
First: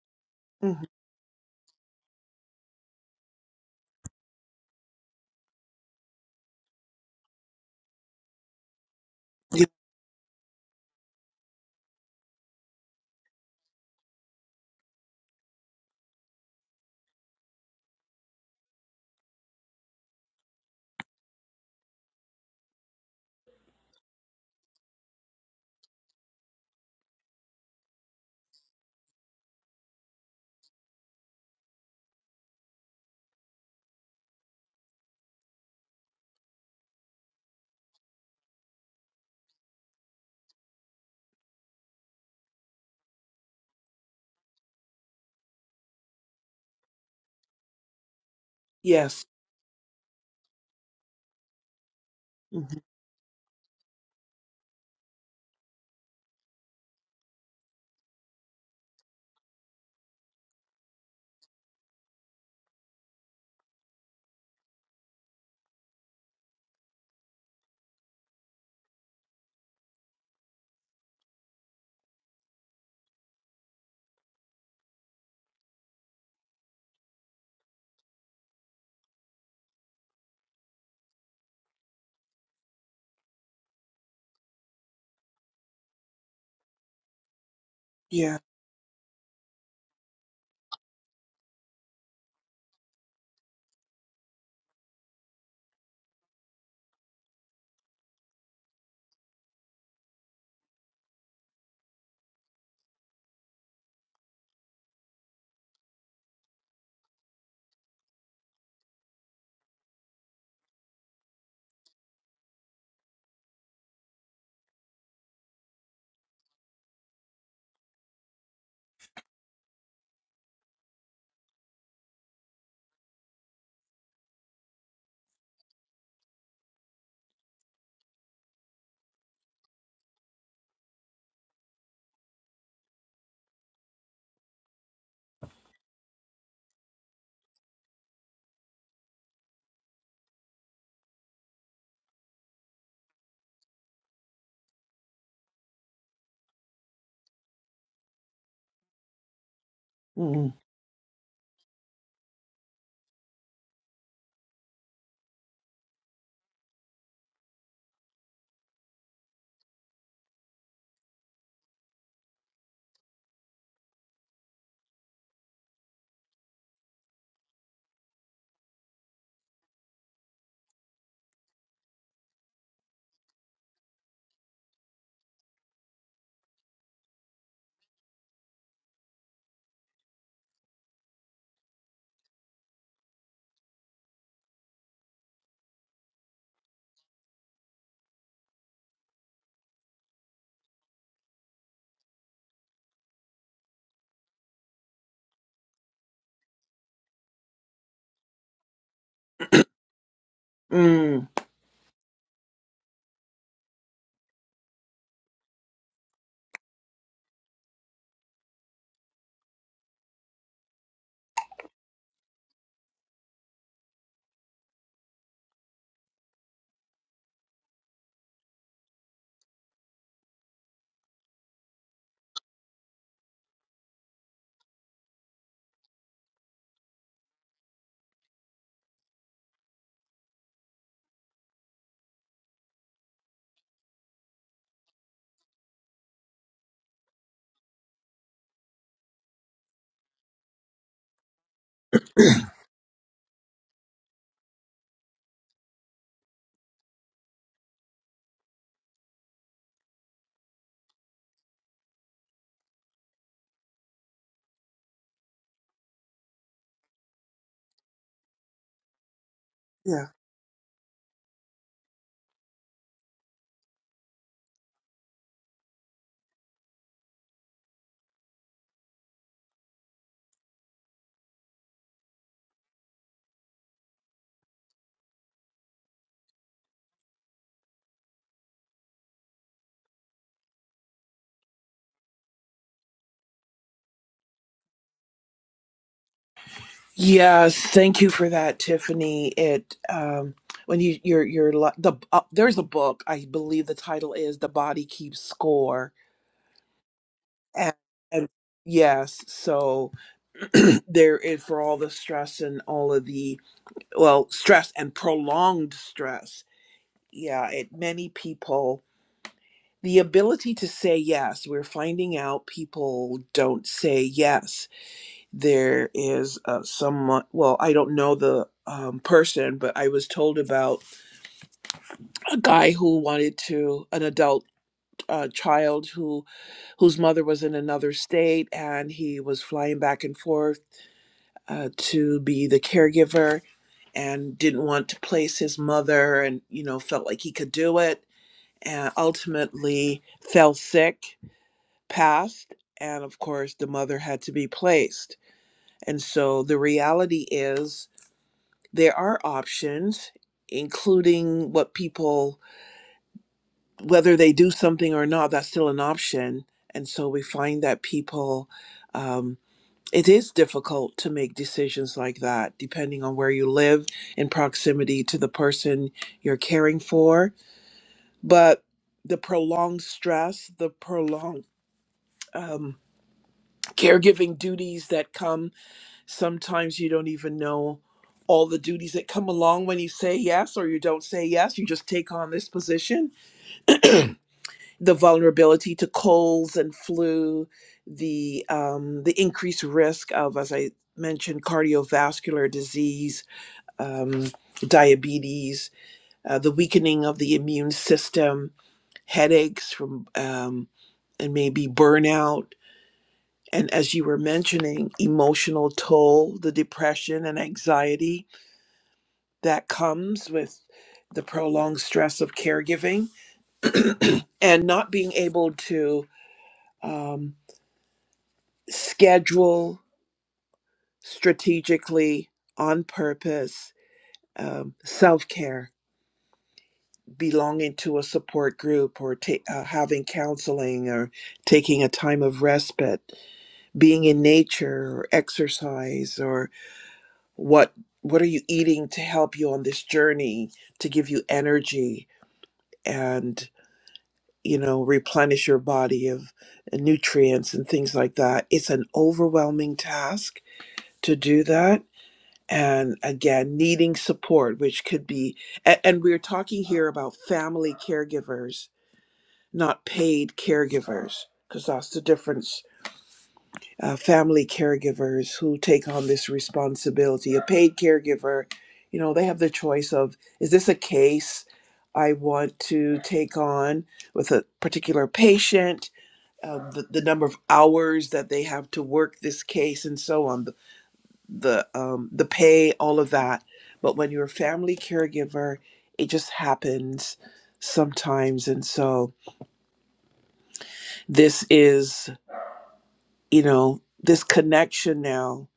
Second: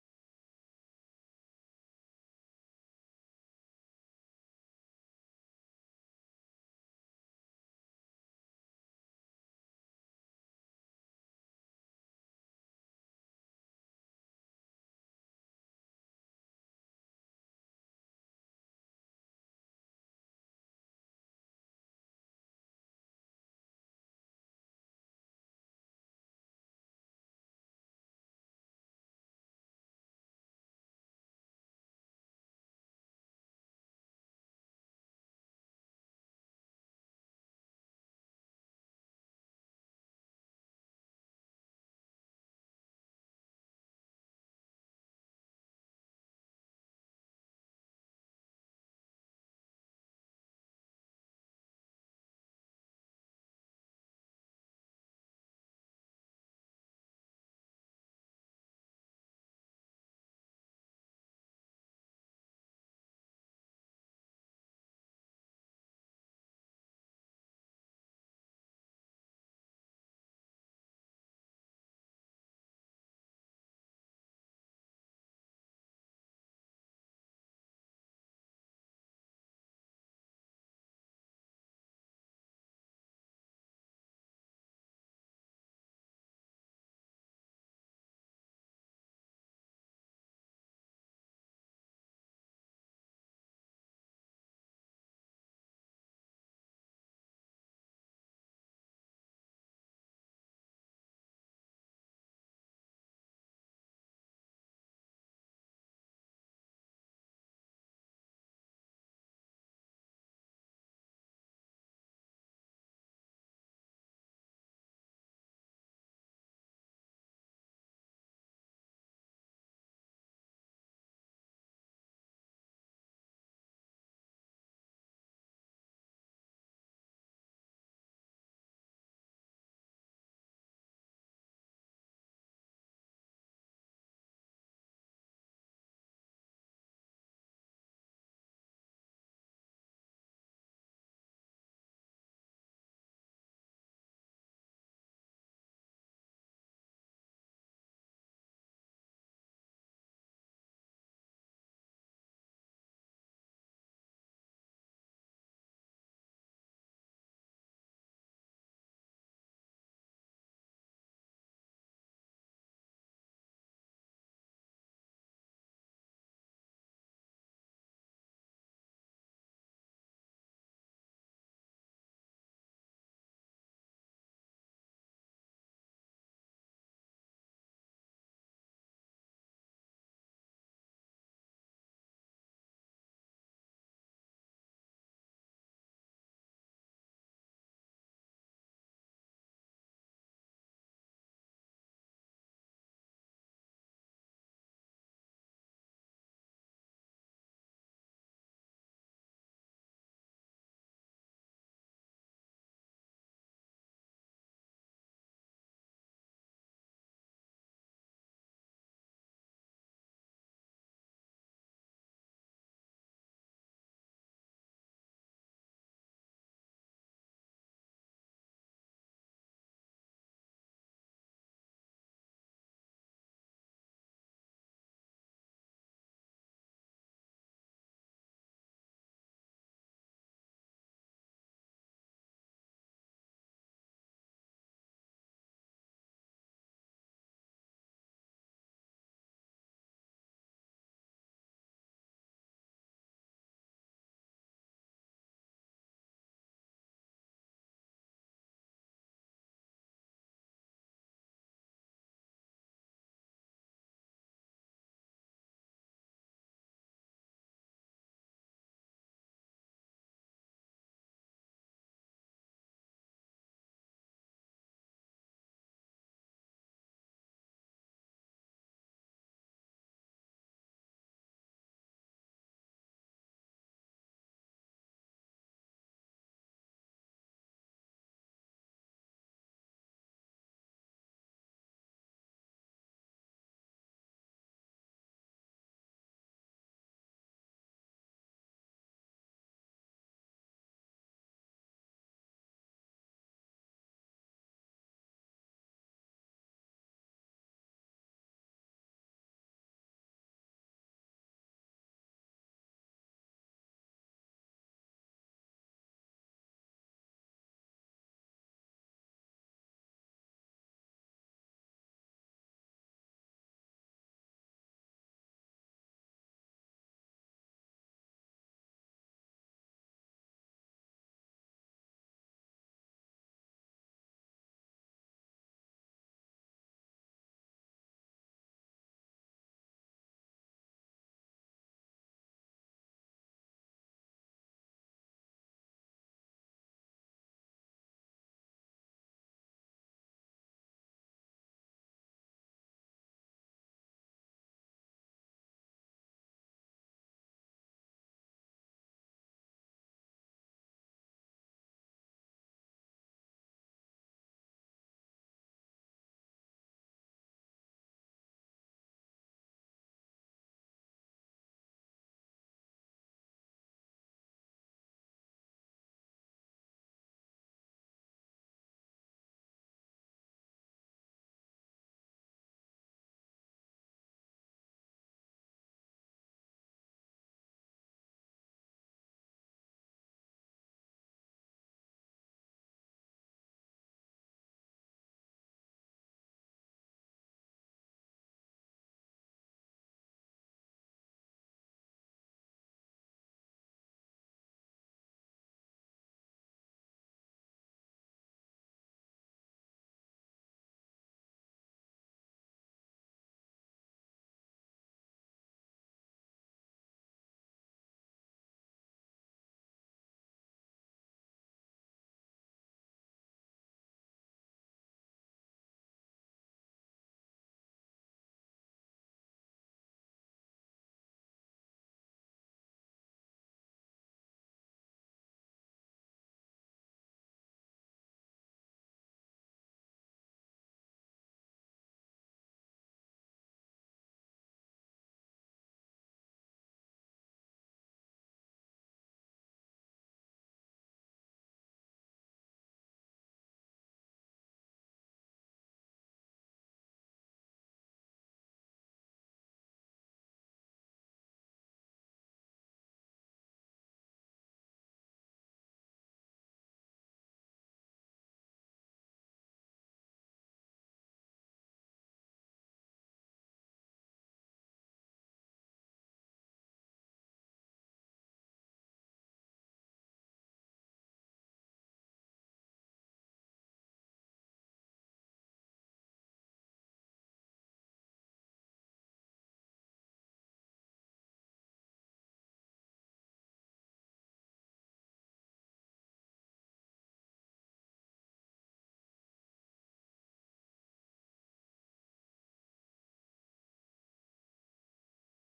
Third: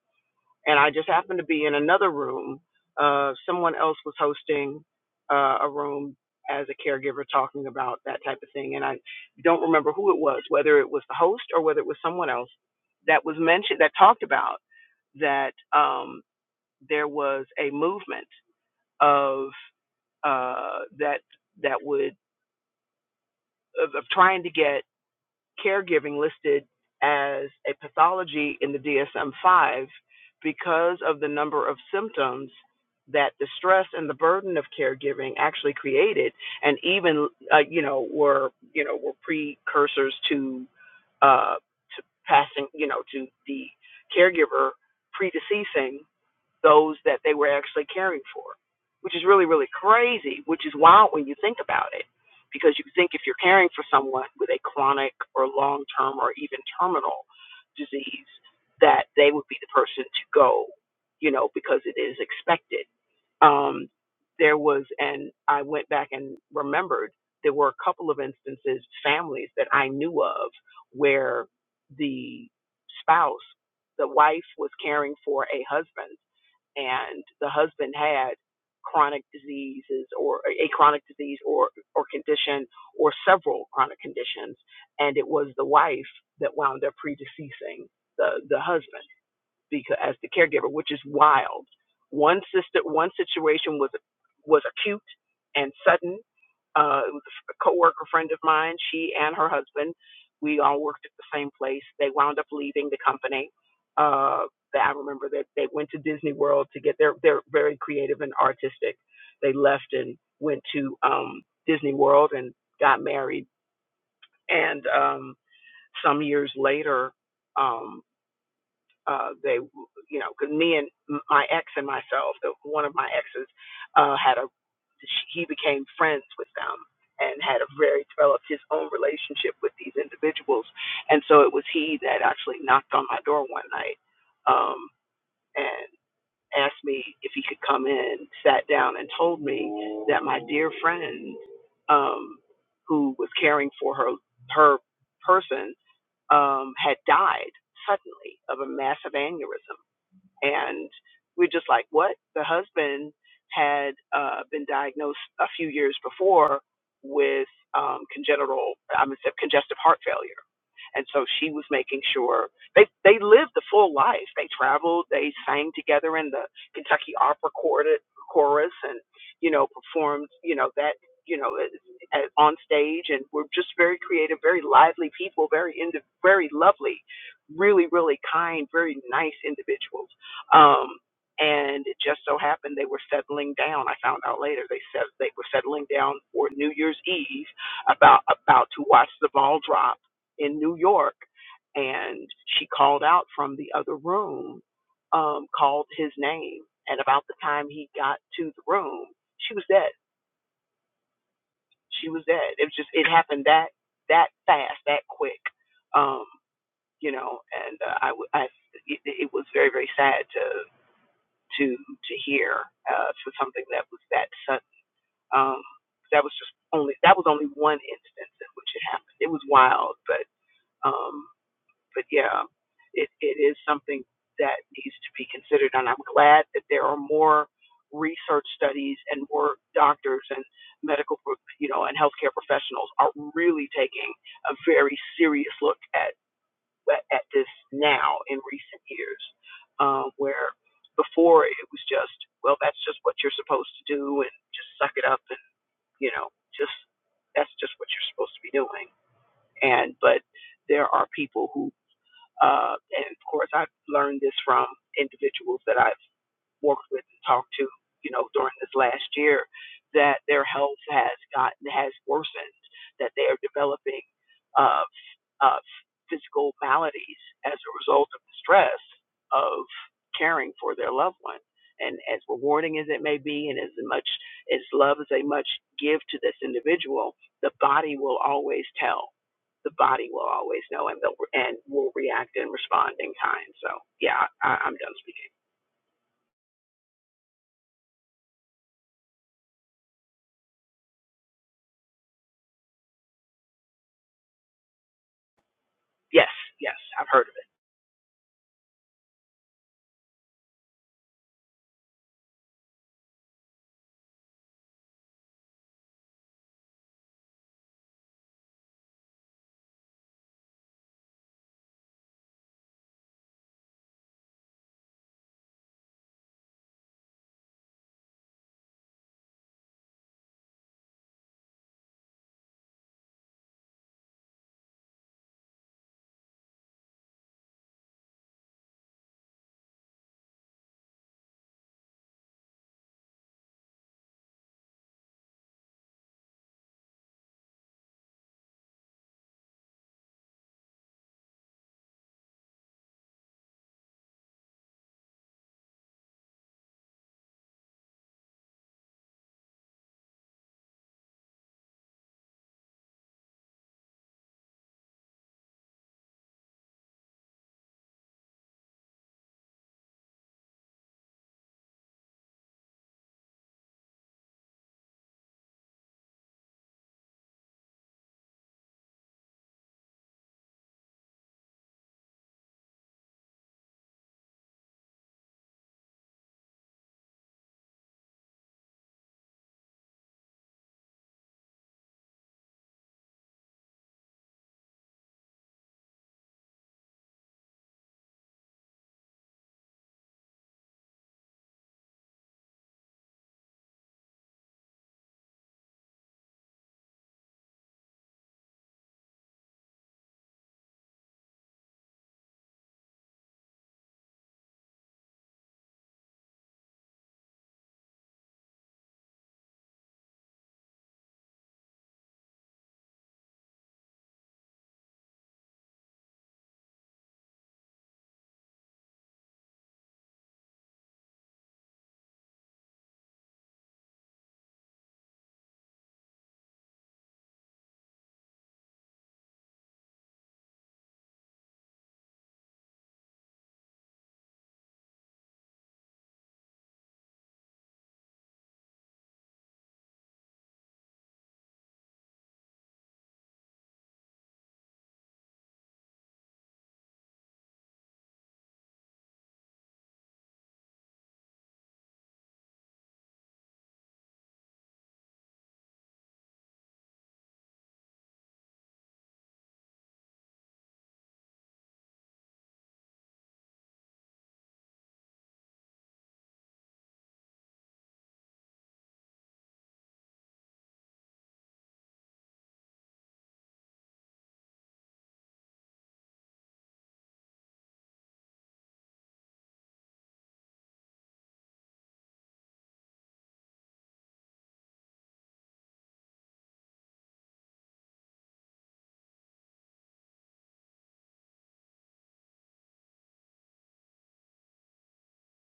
Speaker 2: and
Speaker 1: Mhm.
Speaker 2: I just happened to be in another room. Uh, someone else was hosting uh, a room as a caregiver talking about that type of thing, and I don't
Speaker 1: Ye-
Speaker 2: remember who it was, whether it was the host or whether it was someone else that was mentioned that talked about that. Um, there was a movement of uh, that that would of, of trying to get caregiving listed as a pathology in the DSM-5 because of the number of symptoms that the stress and the burden of caregiving actually created, and even uh, you know were you know were precursors to uh, to passing you know to the caregiver predeceasing those that they were actually caring for, which is
Speaker 1: Yes.
Speaker 2: really, really crazy, which is wild when you think about it. Because
Speaker 1: Mhm.
Speaker 2: you think if you're caring for someone with a chronic or long term or even terminal disease, that they would be the person to go, you know, because it is expected. Um, there was, and I went back and remembered there were a couple of instances, families that I knew of, where the spouse, the wife, was caring for a husband, and the husband had chronic diseases or a chronic disease or or condition or several chronic conditions and it was the wife that wound up predeceasing the
Speaker 1: Yeah.
Speaker 2: the husband because as the caregiver, which is wild. One sister, one situation was was acute and sudden. Uh, it was a coworker friend of mine. She and her husband, we all worked at the same place. They wound up leaving the company. Uh, I remember that they went to Disney World to get. They're they're very creative and artistic. They left and went to um, Disney World and got married. And um, some years later. um, uh, they, you know, because me and my ex and myself, the, one of my exes, uh, had a, he became friends with them and had a very developed his own relationship with these individuals, and so it was he that actually knocked on my door one night, um, and asked me if he could come in, sat down, and told me that my dear friend, um, who was caring for her her person, um, had died suddenly of a massive aneurysm,
Speaker 1: Mm.
Speaker 2: and we're just like, what? The husband had uh, been diagnosed a few years before with um, congenital, I'm gonna say congestive heart failure and so she was making sure they they lived the full life. They traveled, they sang together in the Kentucky Opera Chorus, and you know performed you know that you know on stage, and were just very creative, very lively people, very indi- very lovely, really really kind, very nice individuals. Um, and it just so happened they were settling down. I found out later they said they were settling down for New Year's Eve, about about to watch the ball drop in New York, and she called out from the other room, um, called his name, and about the time he got to the room, she was dead.
Speaker 1: Mm.
Speaker 2: She was dead. It was just it happened that that fast, that quick, um, you know. And uh, I, I, it, it was very very sad to to to hear uh, for something that was that sudden. Um, that was just only that was only one instance in which it happened. It was wild, but. um, but yeah, it, it is something that needs to be considered. And I'm glad that there are more research studies and more doctors and medical, you know, and healthcare professionals are really taking a very serious look at at this now in recent years, um, where before it was just, well, that's just what you're supposed to do and just suck it up and you know, just that's just what you're supposed to be doing. And but there are people who uh, and of course, I've learned this from individuals that I've worked with and talked to, you know, during this last year,
Speaker 1: Yeah.
Speaker 2: that their health has gotten has worsened, that they are developing uh, uh, physical maladies as a result of the stress of caring for their loved one. And as rewarding as it may be, and as much as love as they much give to this individual, the body will always tell. The body will always know, and they'll and will react and respond in kind. So, yeah, I, I'm done speaking.
Speaker 1: Yes. Thank you for that, Tiffany. It um when you you're you're li- the uh, there's a book I believe the title is The Body Keeps Score
Speaker 2: Yes, yes, I've heard of it.
Speaker 1: and and yes so there is for all the stress and all of the well stress and prolonged stress yeah it many people the ability to say yes we're finding out people don't say yes there is uh, someone well i don't know the um, person but i was told about a guy who wanted to an adult uh, child who whose mother was in another state and he was flying back and forth uh, to be the caregiver and didn't want to place his mother and you know felt like he could do it and ultimately fell sick passed and of course the mother had to be placed and so the reality is there are options including what people whether they do something or not that's still an option and so we find that people um, it is difficult to make decisions like that depending on where you live in proximity to the person you're caring for but the prolonged stress the prolonged um, caregiving duties that come sometimes you don't even know all the duties that come along when you say yes or you don't say yes you just take on this position the vulnerability to colds and flu the um, the increased risk of as i mentioned cardiovascular disease um, diabetes, uh, the weakening of the immune system, headaches from um, and maybe burnout, and as you were mentioning, emotional toll, the depression and anxiety that comes with the prolonged stress of caregiving, and not being able to um, schedule strategically on purpose um, self care belonging to a support group or ta- uh, having counseling or taking a time of respite being in nature or exercise or what what are you eating to help you on this journey to give you energy and you know replenish your body of nutrients and things like that it's an overwhelming task to do that and again needing support which could be a- and we're talking here about family caregivers not paid caregivers, because that's the difference. Uh, family caregivers who take on this responsibility. A paid caregiver, you know, they have the choice of is this a case I want to take on with a particular patient, um, the, the number of hours that they have to work this case, and so on, the the, um, the pay, all of that. But when you're a family caregiver, it just happens sometimes, and so this is you know this connection now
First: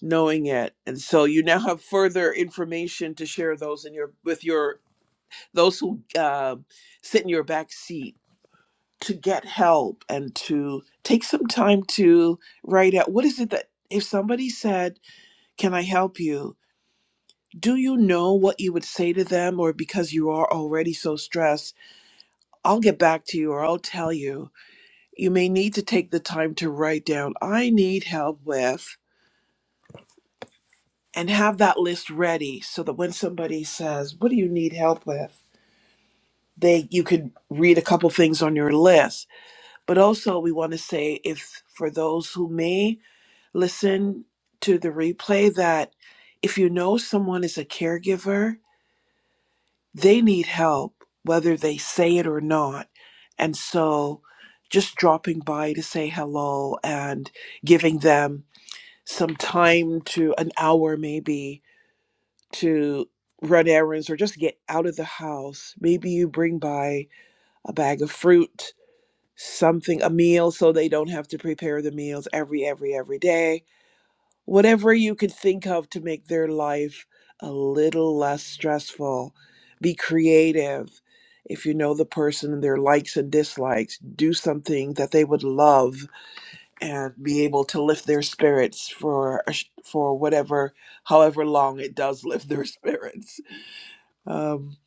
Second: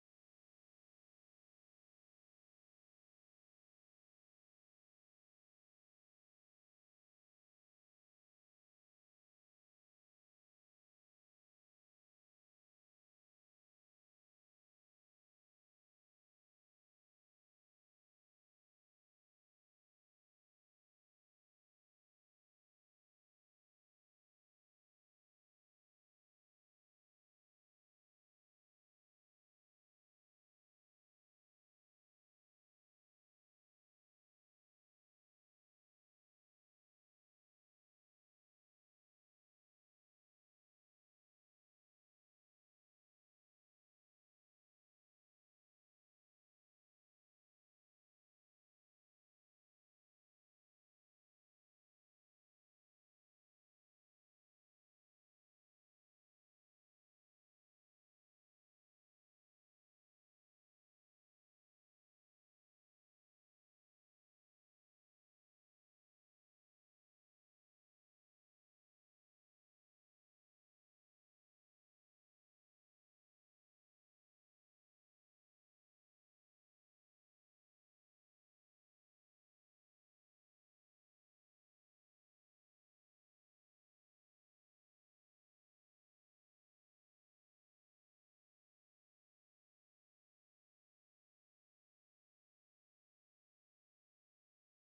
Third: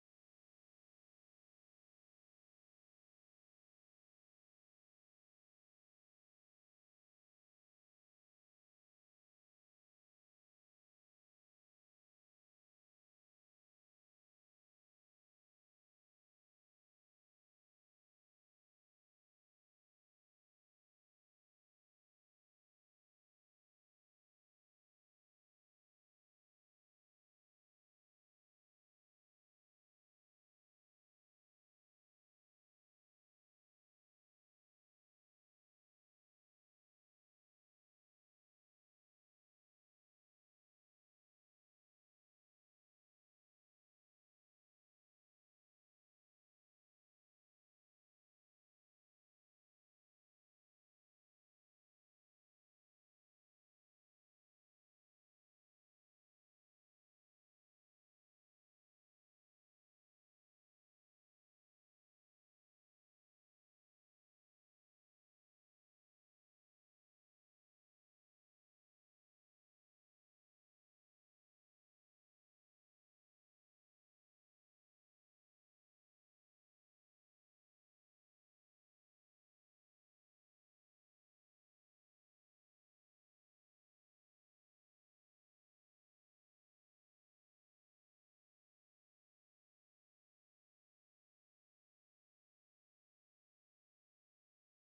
Speaker 1: knowing it and so you now have further information to share those in your with your those who uh, sit in your back seat to get help and to take some time to write out what is it that if somebody said can i help you do you know what you would say to them or because you are already so stressed i'll get back to you or i'll tell you you may need to take the time to write down i need help with and have that list ready so that when somebody says, "What do you need help with?" they you can read a couple things on your list. But also we want to say if for those who may listen to the replay that if you know someone is a caregiver, they need help whether they say it or not. And so just dropping by to say hello and giving them some time to an hour maybe to run errands or just to get out of the house. Maybe you bring by a bag of fruit, something, a meal, so they don't have to prepare the meals every, every, every day. Whatever you could think of to make their life a little less stressful. Be creative. If you know the person, their likes and dislikes, do something that they would love and be able to lift their spirits for a sh- for whatever, however long it does lift their spirits um,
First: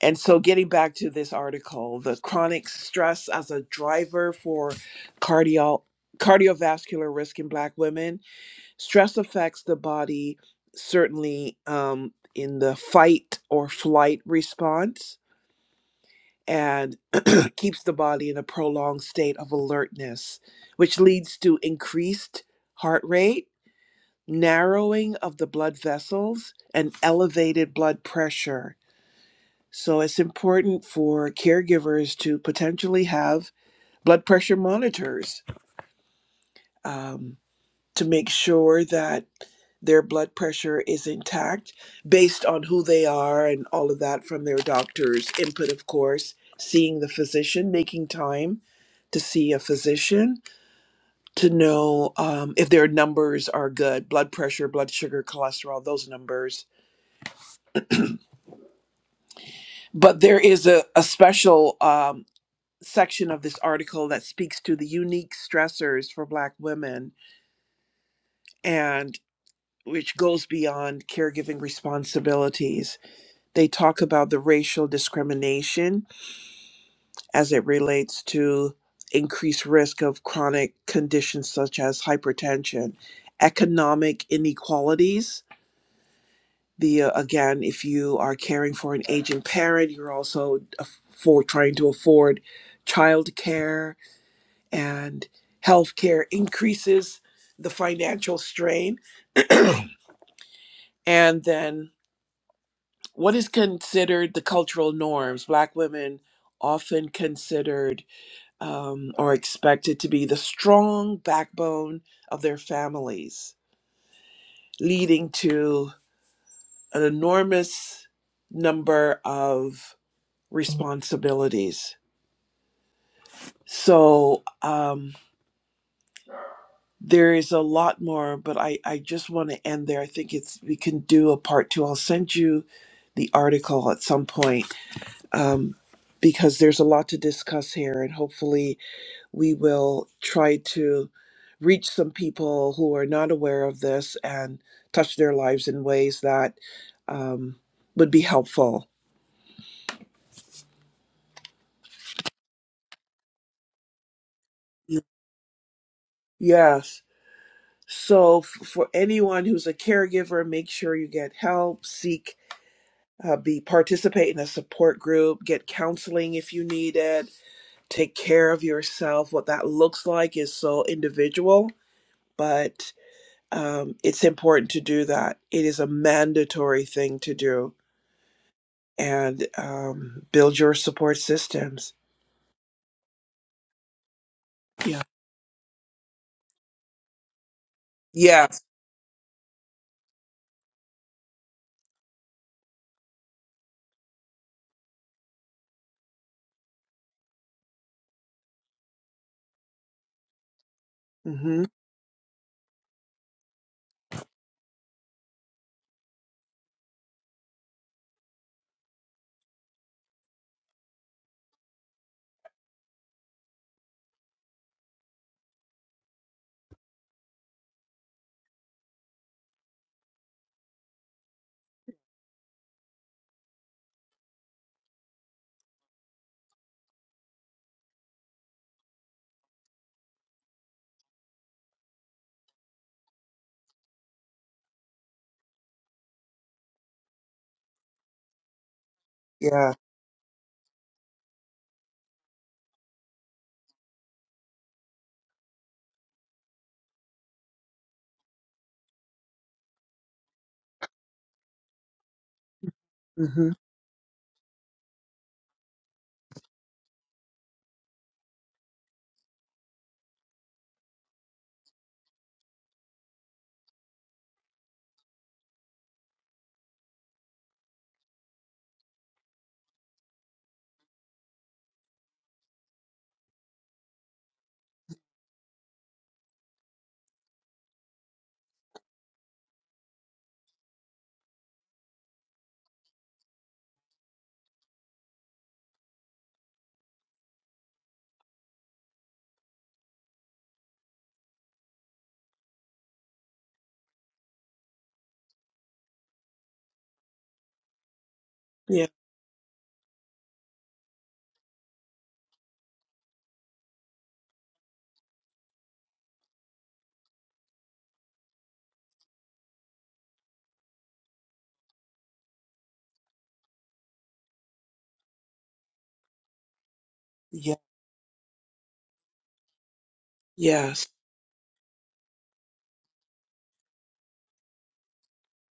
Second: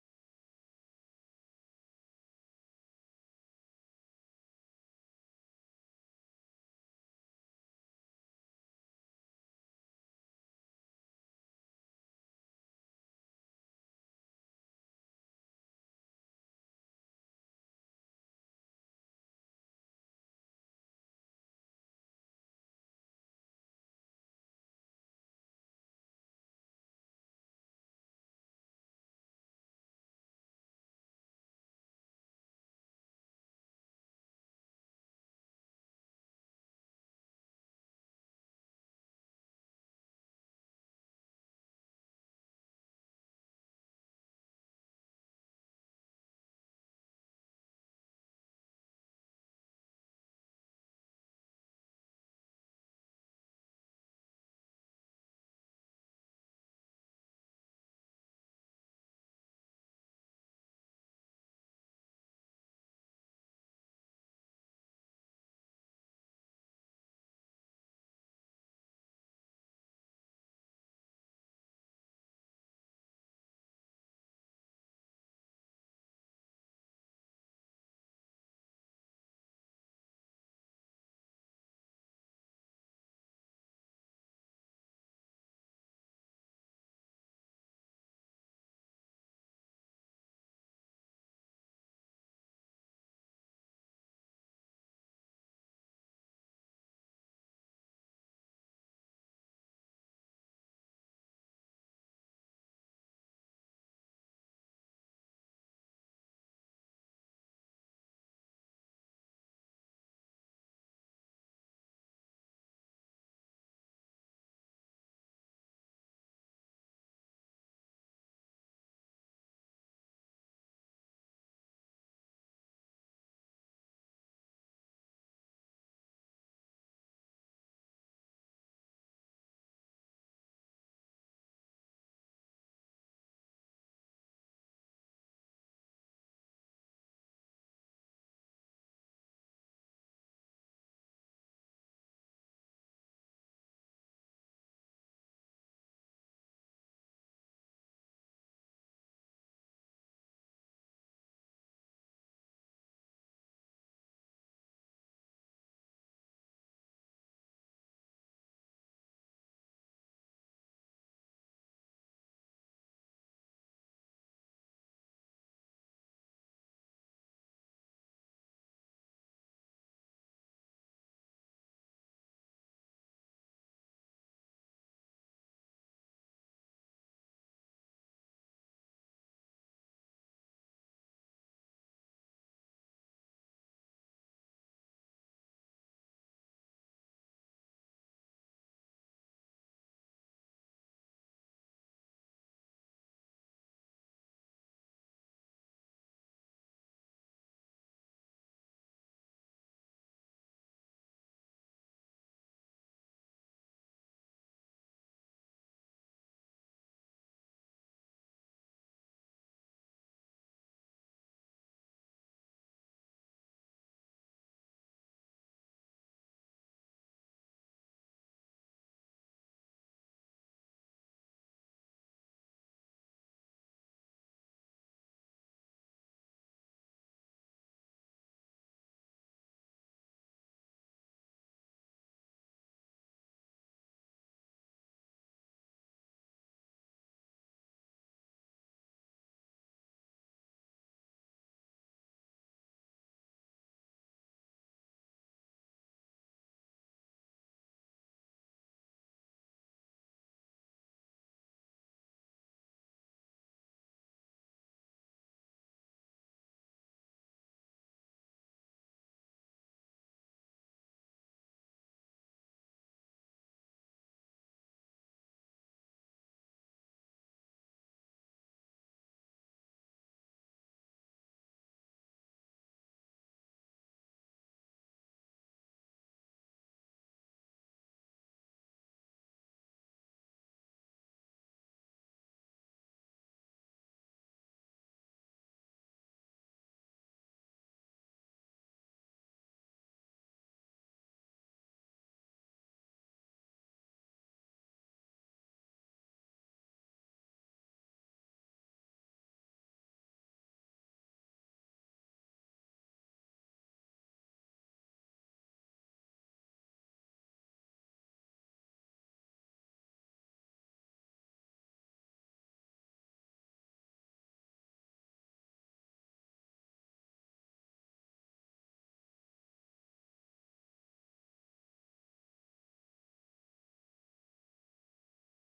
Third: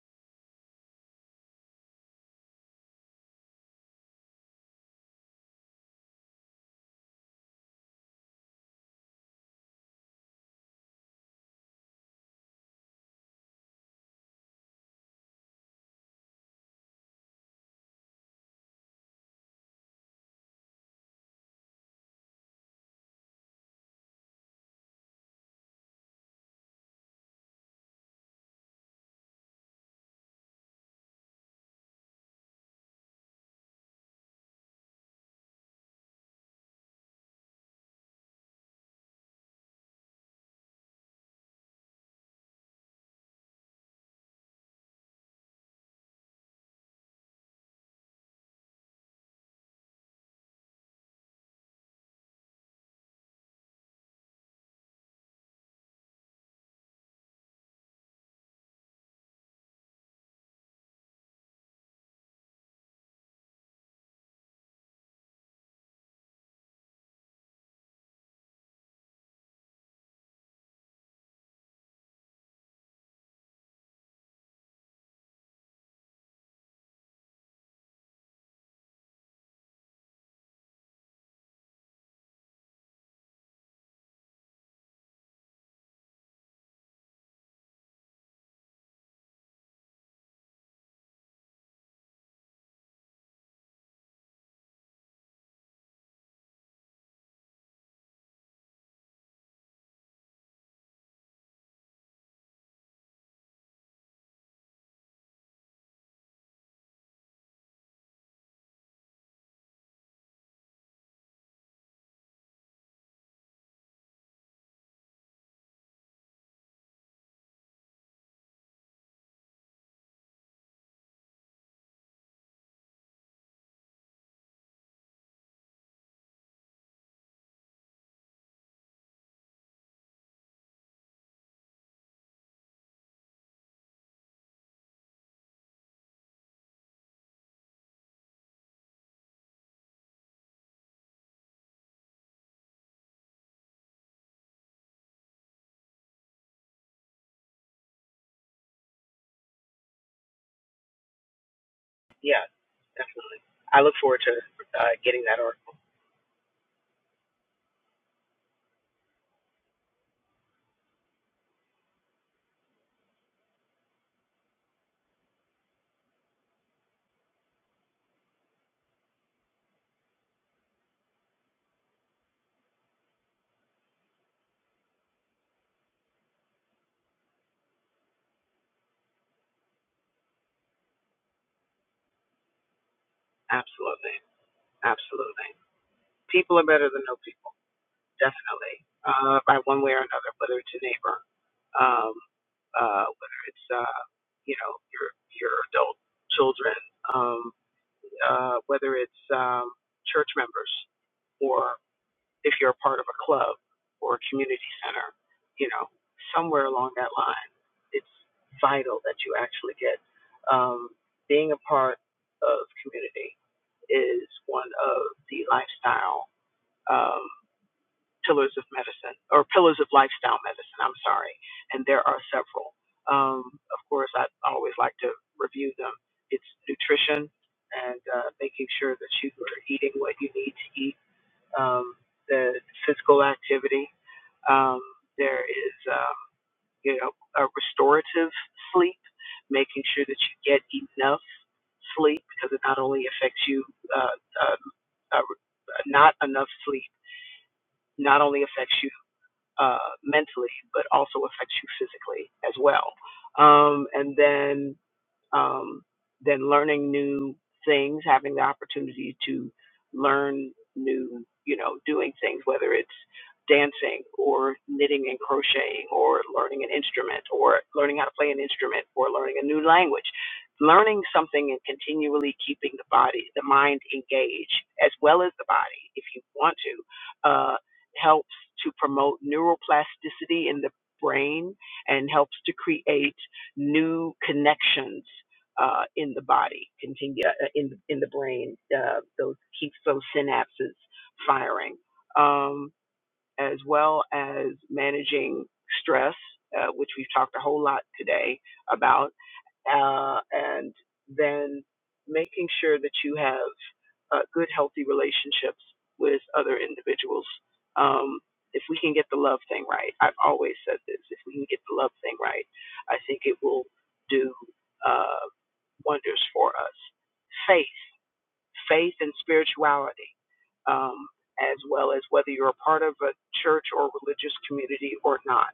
Speaker 1: and so, getting back to this article, the chronic stress as a driver for cardio cardiovascular risk in Black women, stress affects the body certainly um, in the fight or flight response and keeps the body in a prolonged state of alertness, which leads to increased heart rate, narrowing of the blood vessels, and elevated blood pressure So it's important for caregivers to potentially have blood pressure monitors um, to make sure that their blood pressure is intact based on who they are and all of that from their doctor's input, of course, seeing the physician, making time to see a physician to know um, if their numbers are good blood pressure, blood sugar, cholesterol, those numbers. But there is a, a special um, section of this article that speaks to the unique stressors for Black women and which goes beyond caregiving responsibilities. They talk about the racial discrimination as it relates to increased risk of chronic conditions such as hypertension, economic inequalities. The uh, again, if you are caring for an aging parent, you're also aff- for trying to afford childcare and healthcare increases the financial strain. and then what is considered the cultural norms? Black women often considered um, or expected to be the strong backbone of their families, leading to an enormous number of responsibilities. So, um, there is a lot more, but I, I just want to end there. I think it's we can do a part two. I'll send you the article at some point um, because there's a lot to discuss here, and hopefully we will try to reach some people who are not aware of this and touch their lives in ways that um, would be helpful.
Speaker 2: Yeah, definitely. I look forward to uh,
Speaker 1: Y-
Speaker 2: getting that article.
Speaker 1: Yes. So f- for anyone who's a caregiver, make sure you get help. Seek uh, be participate in a support group get counseling if you need it take care of yourself what that looks like is so individual but um, it's important to do that it is a mandatory thing to do and um, build your support systems
Speaker 2: Absolutely,
Speaker 1: yeah
Speaker 2: absolutely. People are better than no people,
Speaker 1: yes
Speaker 2: definitely, uh, by one way or another, whether it's a neighbor, um, uh, whether it's uh, you know your your adult children, um, uh, whether it's um, church members
Speaker 1: mm-hmm.
Speaker 2: or. if you're a part of a club or a community center, you know, somewhere along that line, it's vital that you actually get. Um, being a part of community is one of the lifestyle um, pillars of medicine or pillars of lifestyle medicine. I'm sorry, and there are several. Um, of course, I always like to review them. It's nutrition and uh, making sure that you are eating what you need to eat um, the physical activity. Um, there is, um, you know, a restorative sleep,
Speaker 1: yeah
Speaker 2: making sure that you get enough sleep because it not only affects you, uh, um, uh, not enough sleep not only affects you uh, mentally, but also affects you physically as well.
Speaker 1: mm-hmm.
Speaker 2: Um, and then um, then learning new things, having the opportunity to learn new, you know, doing things, whether it's dancing or knitting and crocheting or learning an instrument or learning how to play an instrument or learning a new language. Learning something and continually keeping the body, the mind engaged, as well as the body, if you want to, uh, helps to promote neuroplasticity in the brain and helps to create new connections uh, in the body, continue uh, in in the brain. Uh, those keeps those synapses firing, um, as well as managing stress, uh, which we've talked a whole lot today
Speaker 1: yeah
Speaker 2: about, uh, and then making sure that you have uh, good, healthy relationships with other individuals. Um, if we can get the love thing right, I've always said this. If we can get the love thing right, I think it will do. Uh, wonders for us.
Speaker 1: yeah
Speaker 2: Faith, faith and spirituality,
Speaker 1: yes
Speaker 2: um, as well as whether you're a part of a church or religious community or not.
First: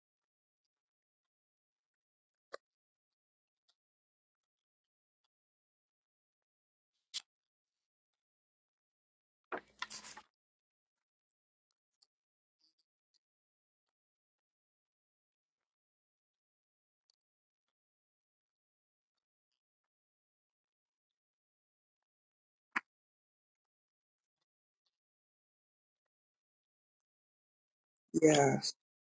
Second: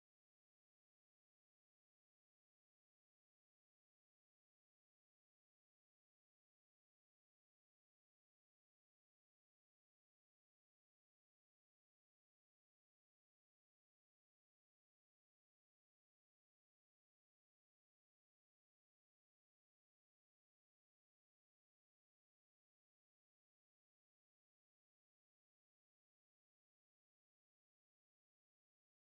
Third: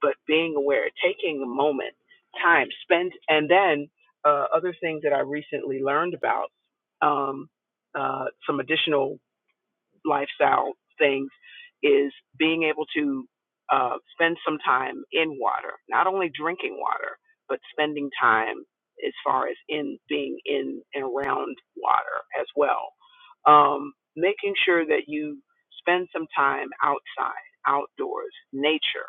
Speaker 2: But being aware, taking a moment, time, spent, and then uh, other things that I recently learned about, um, uh, some additional lifestyle things is being able to uh, spend some time in water, not only drinking water, but spending time as far as in being in and around water as well. Um, making sure that you spend some time outside, outdoors,
Speaker 1: yes
Speaker 2: nature,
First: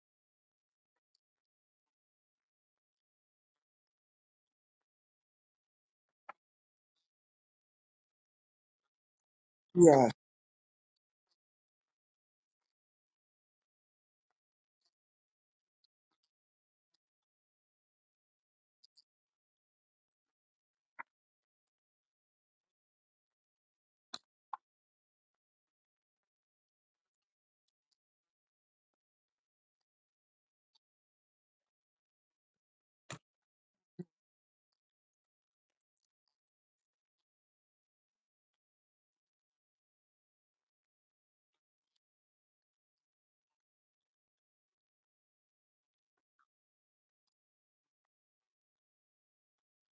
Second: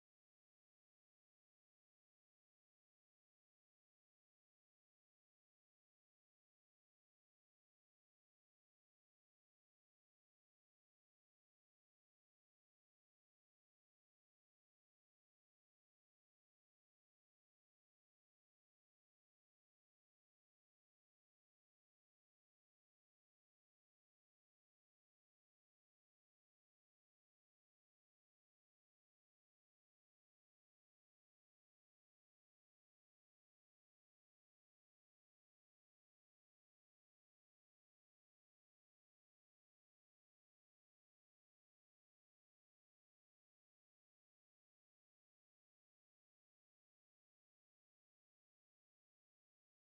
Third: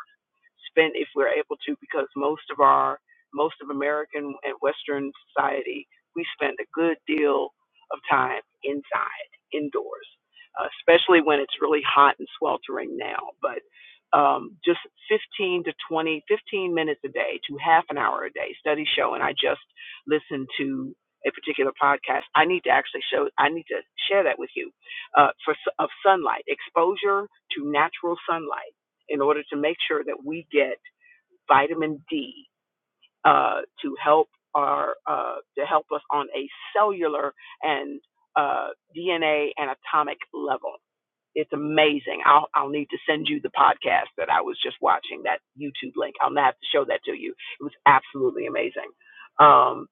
Speaker 2: spent if we're able to, because most of our most of American and Western society, we spend a good deal of time inside, indoors,
Speaker 1: yeah
Speaker 2: uh, especially when it's really hot and sweltering now. But um, just 15 to 20, 15 minutes a day to half an hour a day. Studies show, and I just listened to a particular podcast. I need to actually show, I need to share that with you uh, for s- of sunlight exposure to natural sunlight in order to make sure that we get vitamin D uh, to help our uh, to help us on a cellular and uh, DNA and atomic level. It's amazing. I'll I'll need to send you the podcast that I was just watching, that YouTube link. I'll have to show that to you. It was absolutely amazing. Um,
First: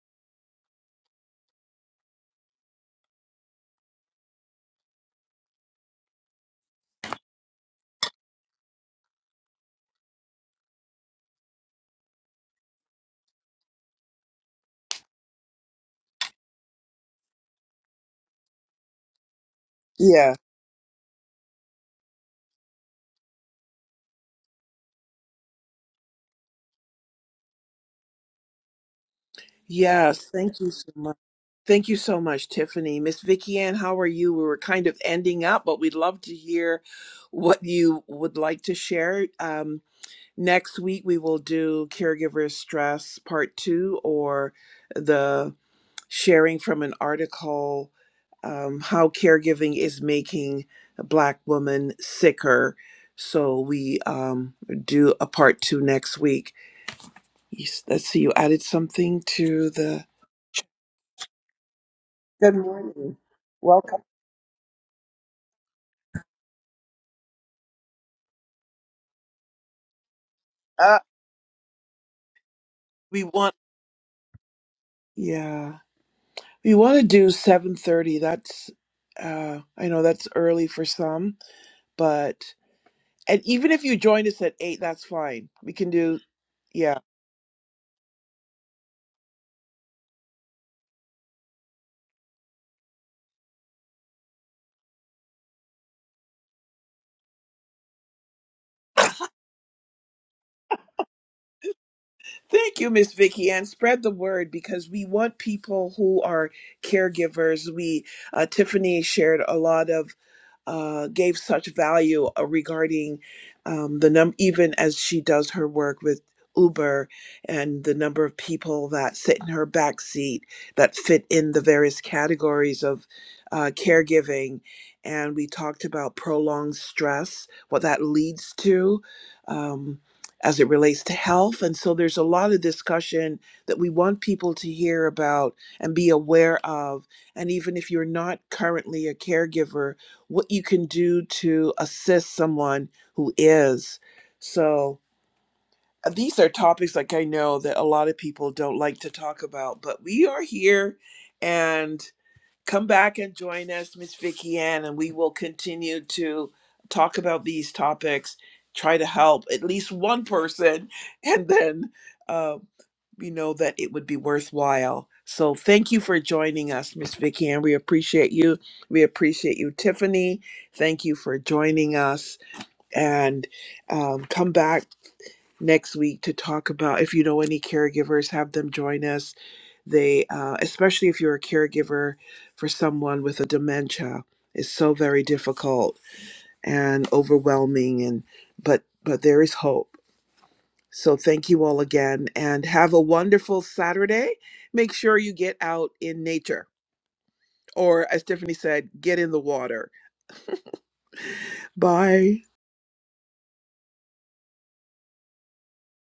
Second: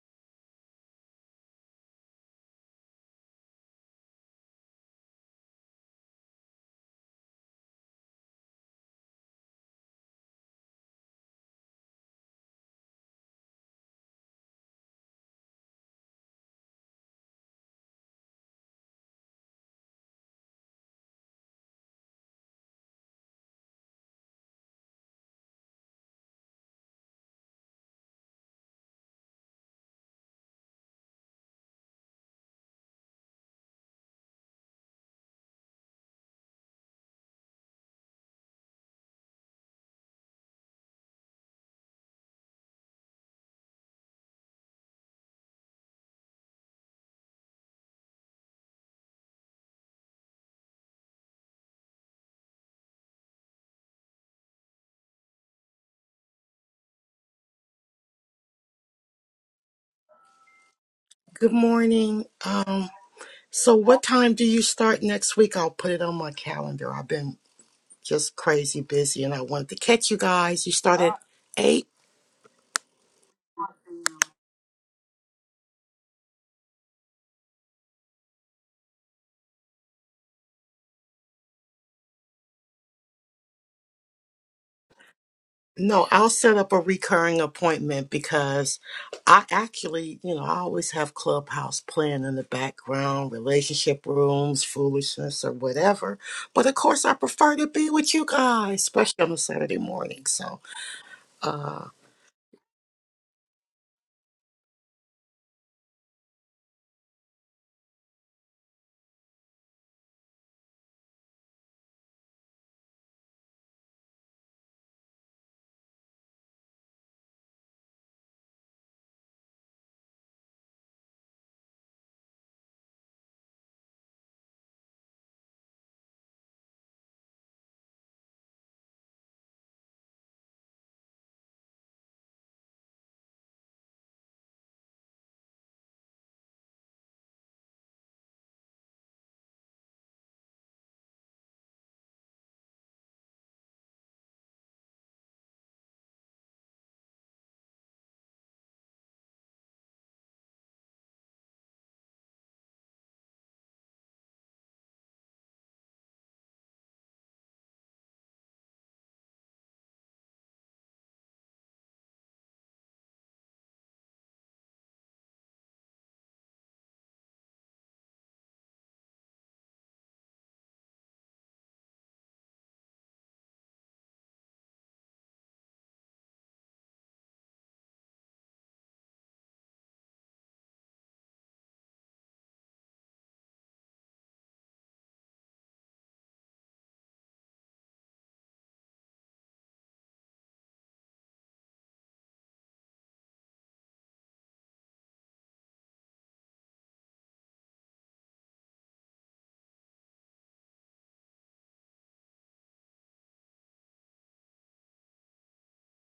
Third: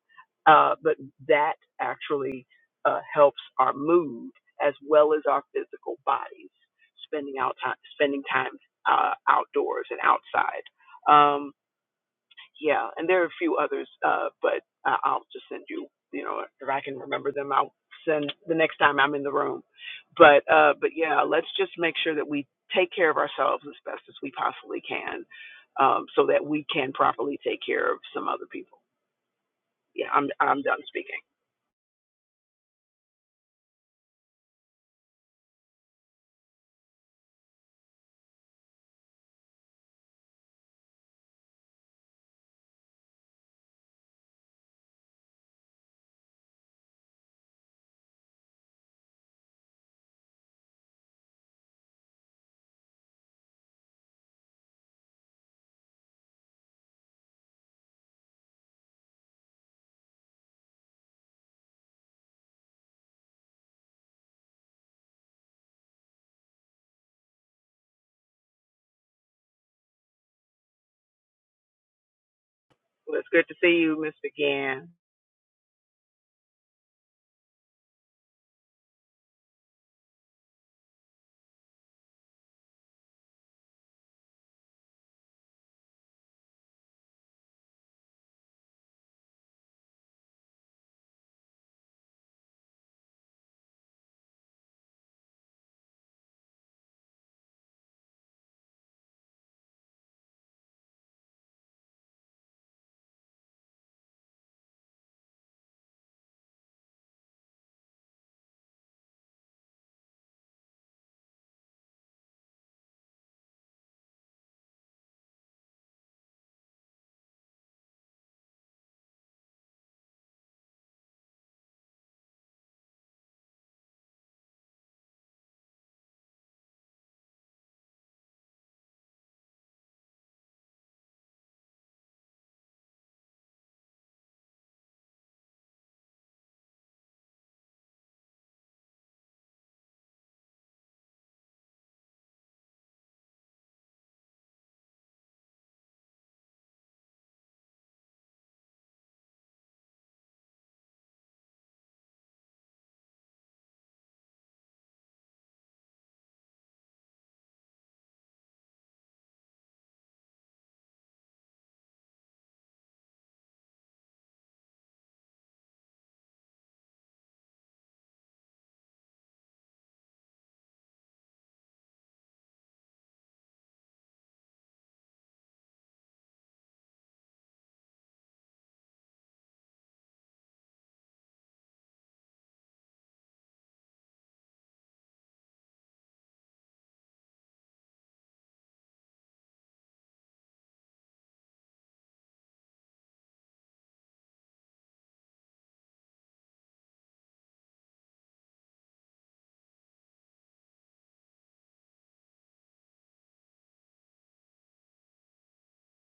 Speaker 2: uh, but that actually uh, helps our mood as well as our physical bodies. Spending out time, spending time uh, outdoors and outside. Um, yeah, and there are a few others, uh, but I- I'll just send you, you know, if I can remember them, I'll send the next time I'm in the room.
Speaker 1: yeah
Speaker 2: But uh, but yeah, let's just make sure that we take care of ourselves as best as we possibly can, um, so that we can properly take care of some other people. Yeah, I'm
Speaker 1: yes thank
Speaker 2: I'm
Speaker 1: you
Speaker 2: done
Speaker 1: so much
Speaker 2: speaking.
Speaker 1: Thank you so much, Tiffany. Miss Vicky Ann, how are you? We were kind of ending up, but we'd love to hear what you would like to share. Um, next week, we will do Caregiver Stress Part 2 or the sharing from an article um, How Caregiving is Making Black Women Sicker. So we um, do a part 2 next week. Yes, Let's see, you added something to the.
Speaker 3: Good morning.
Speaker 1: Good
Speaker 3: Um,
Speaker 1: morning.
Speaker 3: so
Speaker 1: Welcome.
Speaker 3: what time do you start next week? I'll put it on my calendar. I've been just crazy busy and I wanted to catch you guys. You start at eight?
Speaker 2: Well,
Speaker 1: We
Speaker 2: it's good
Speaker 1: want
Speaker 2: to see you, Miss McGann.
Speaker 1: Yeah. We want to do 7:30. That's uh I know that's early for some, but and even if you join us at 8, that's fine. We can
Speaker 3: No,
Speaker 1: do
Speaker 3: I'll set up a
Speaker 1: yeah.
Speaker 3: recurring appointment because I actually, you know, I always have Clubhouse playing in the background, relationship rooms, foolishness or whatever. But of course I prefer to be with you guys, especially on a Saturday morning. So uh,
Speaker 1: Thank you, Miss Vicky, and spread the word because we want people who are caregivers. We uh, Tiffany shared a lot of uh, gave such value uh, regarding um, the num even as she does her work with Uber and the number of people that sit in her back seat that fit in the various categories of uh, caregiving. And we talked about prolonged stress, what that leads to um, as it relates to health. And so there's a lot of discussion that we want people to hear about and be aware of. And even if you're not currently a caregiver, what you can do to assist someone who is. So, uh, these are topics like I know that a lot of people don't like to talk about, but we are here and come back and join us, Miss Vicky Ann, and we will continue to talk about these topics, try to help at least one person, and then. uh, you know that it would be worthwhile. So thank you for joining us, Miss Vicky, and we appreciate you. We appreciate you, Tiffany. Thank you for joining us, and um, come back next week to talk about if you know any caregivers, have them join us. They, uh, especially if you're a caregiver for someone with a dementia, is so very difficult and overwhelming, and but but there is hope so thank you all again and have a wonderful Saturday. Make sure you get out in nature or, as Tiffany said, get in the water. Bye.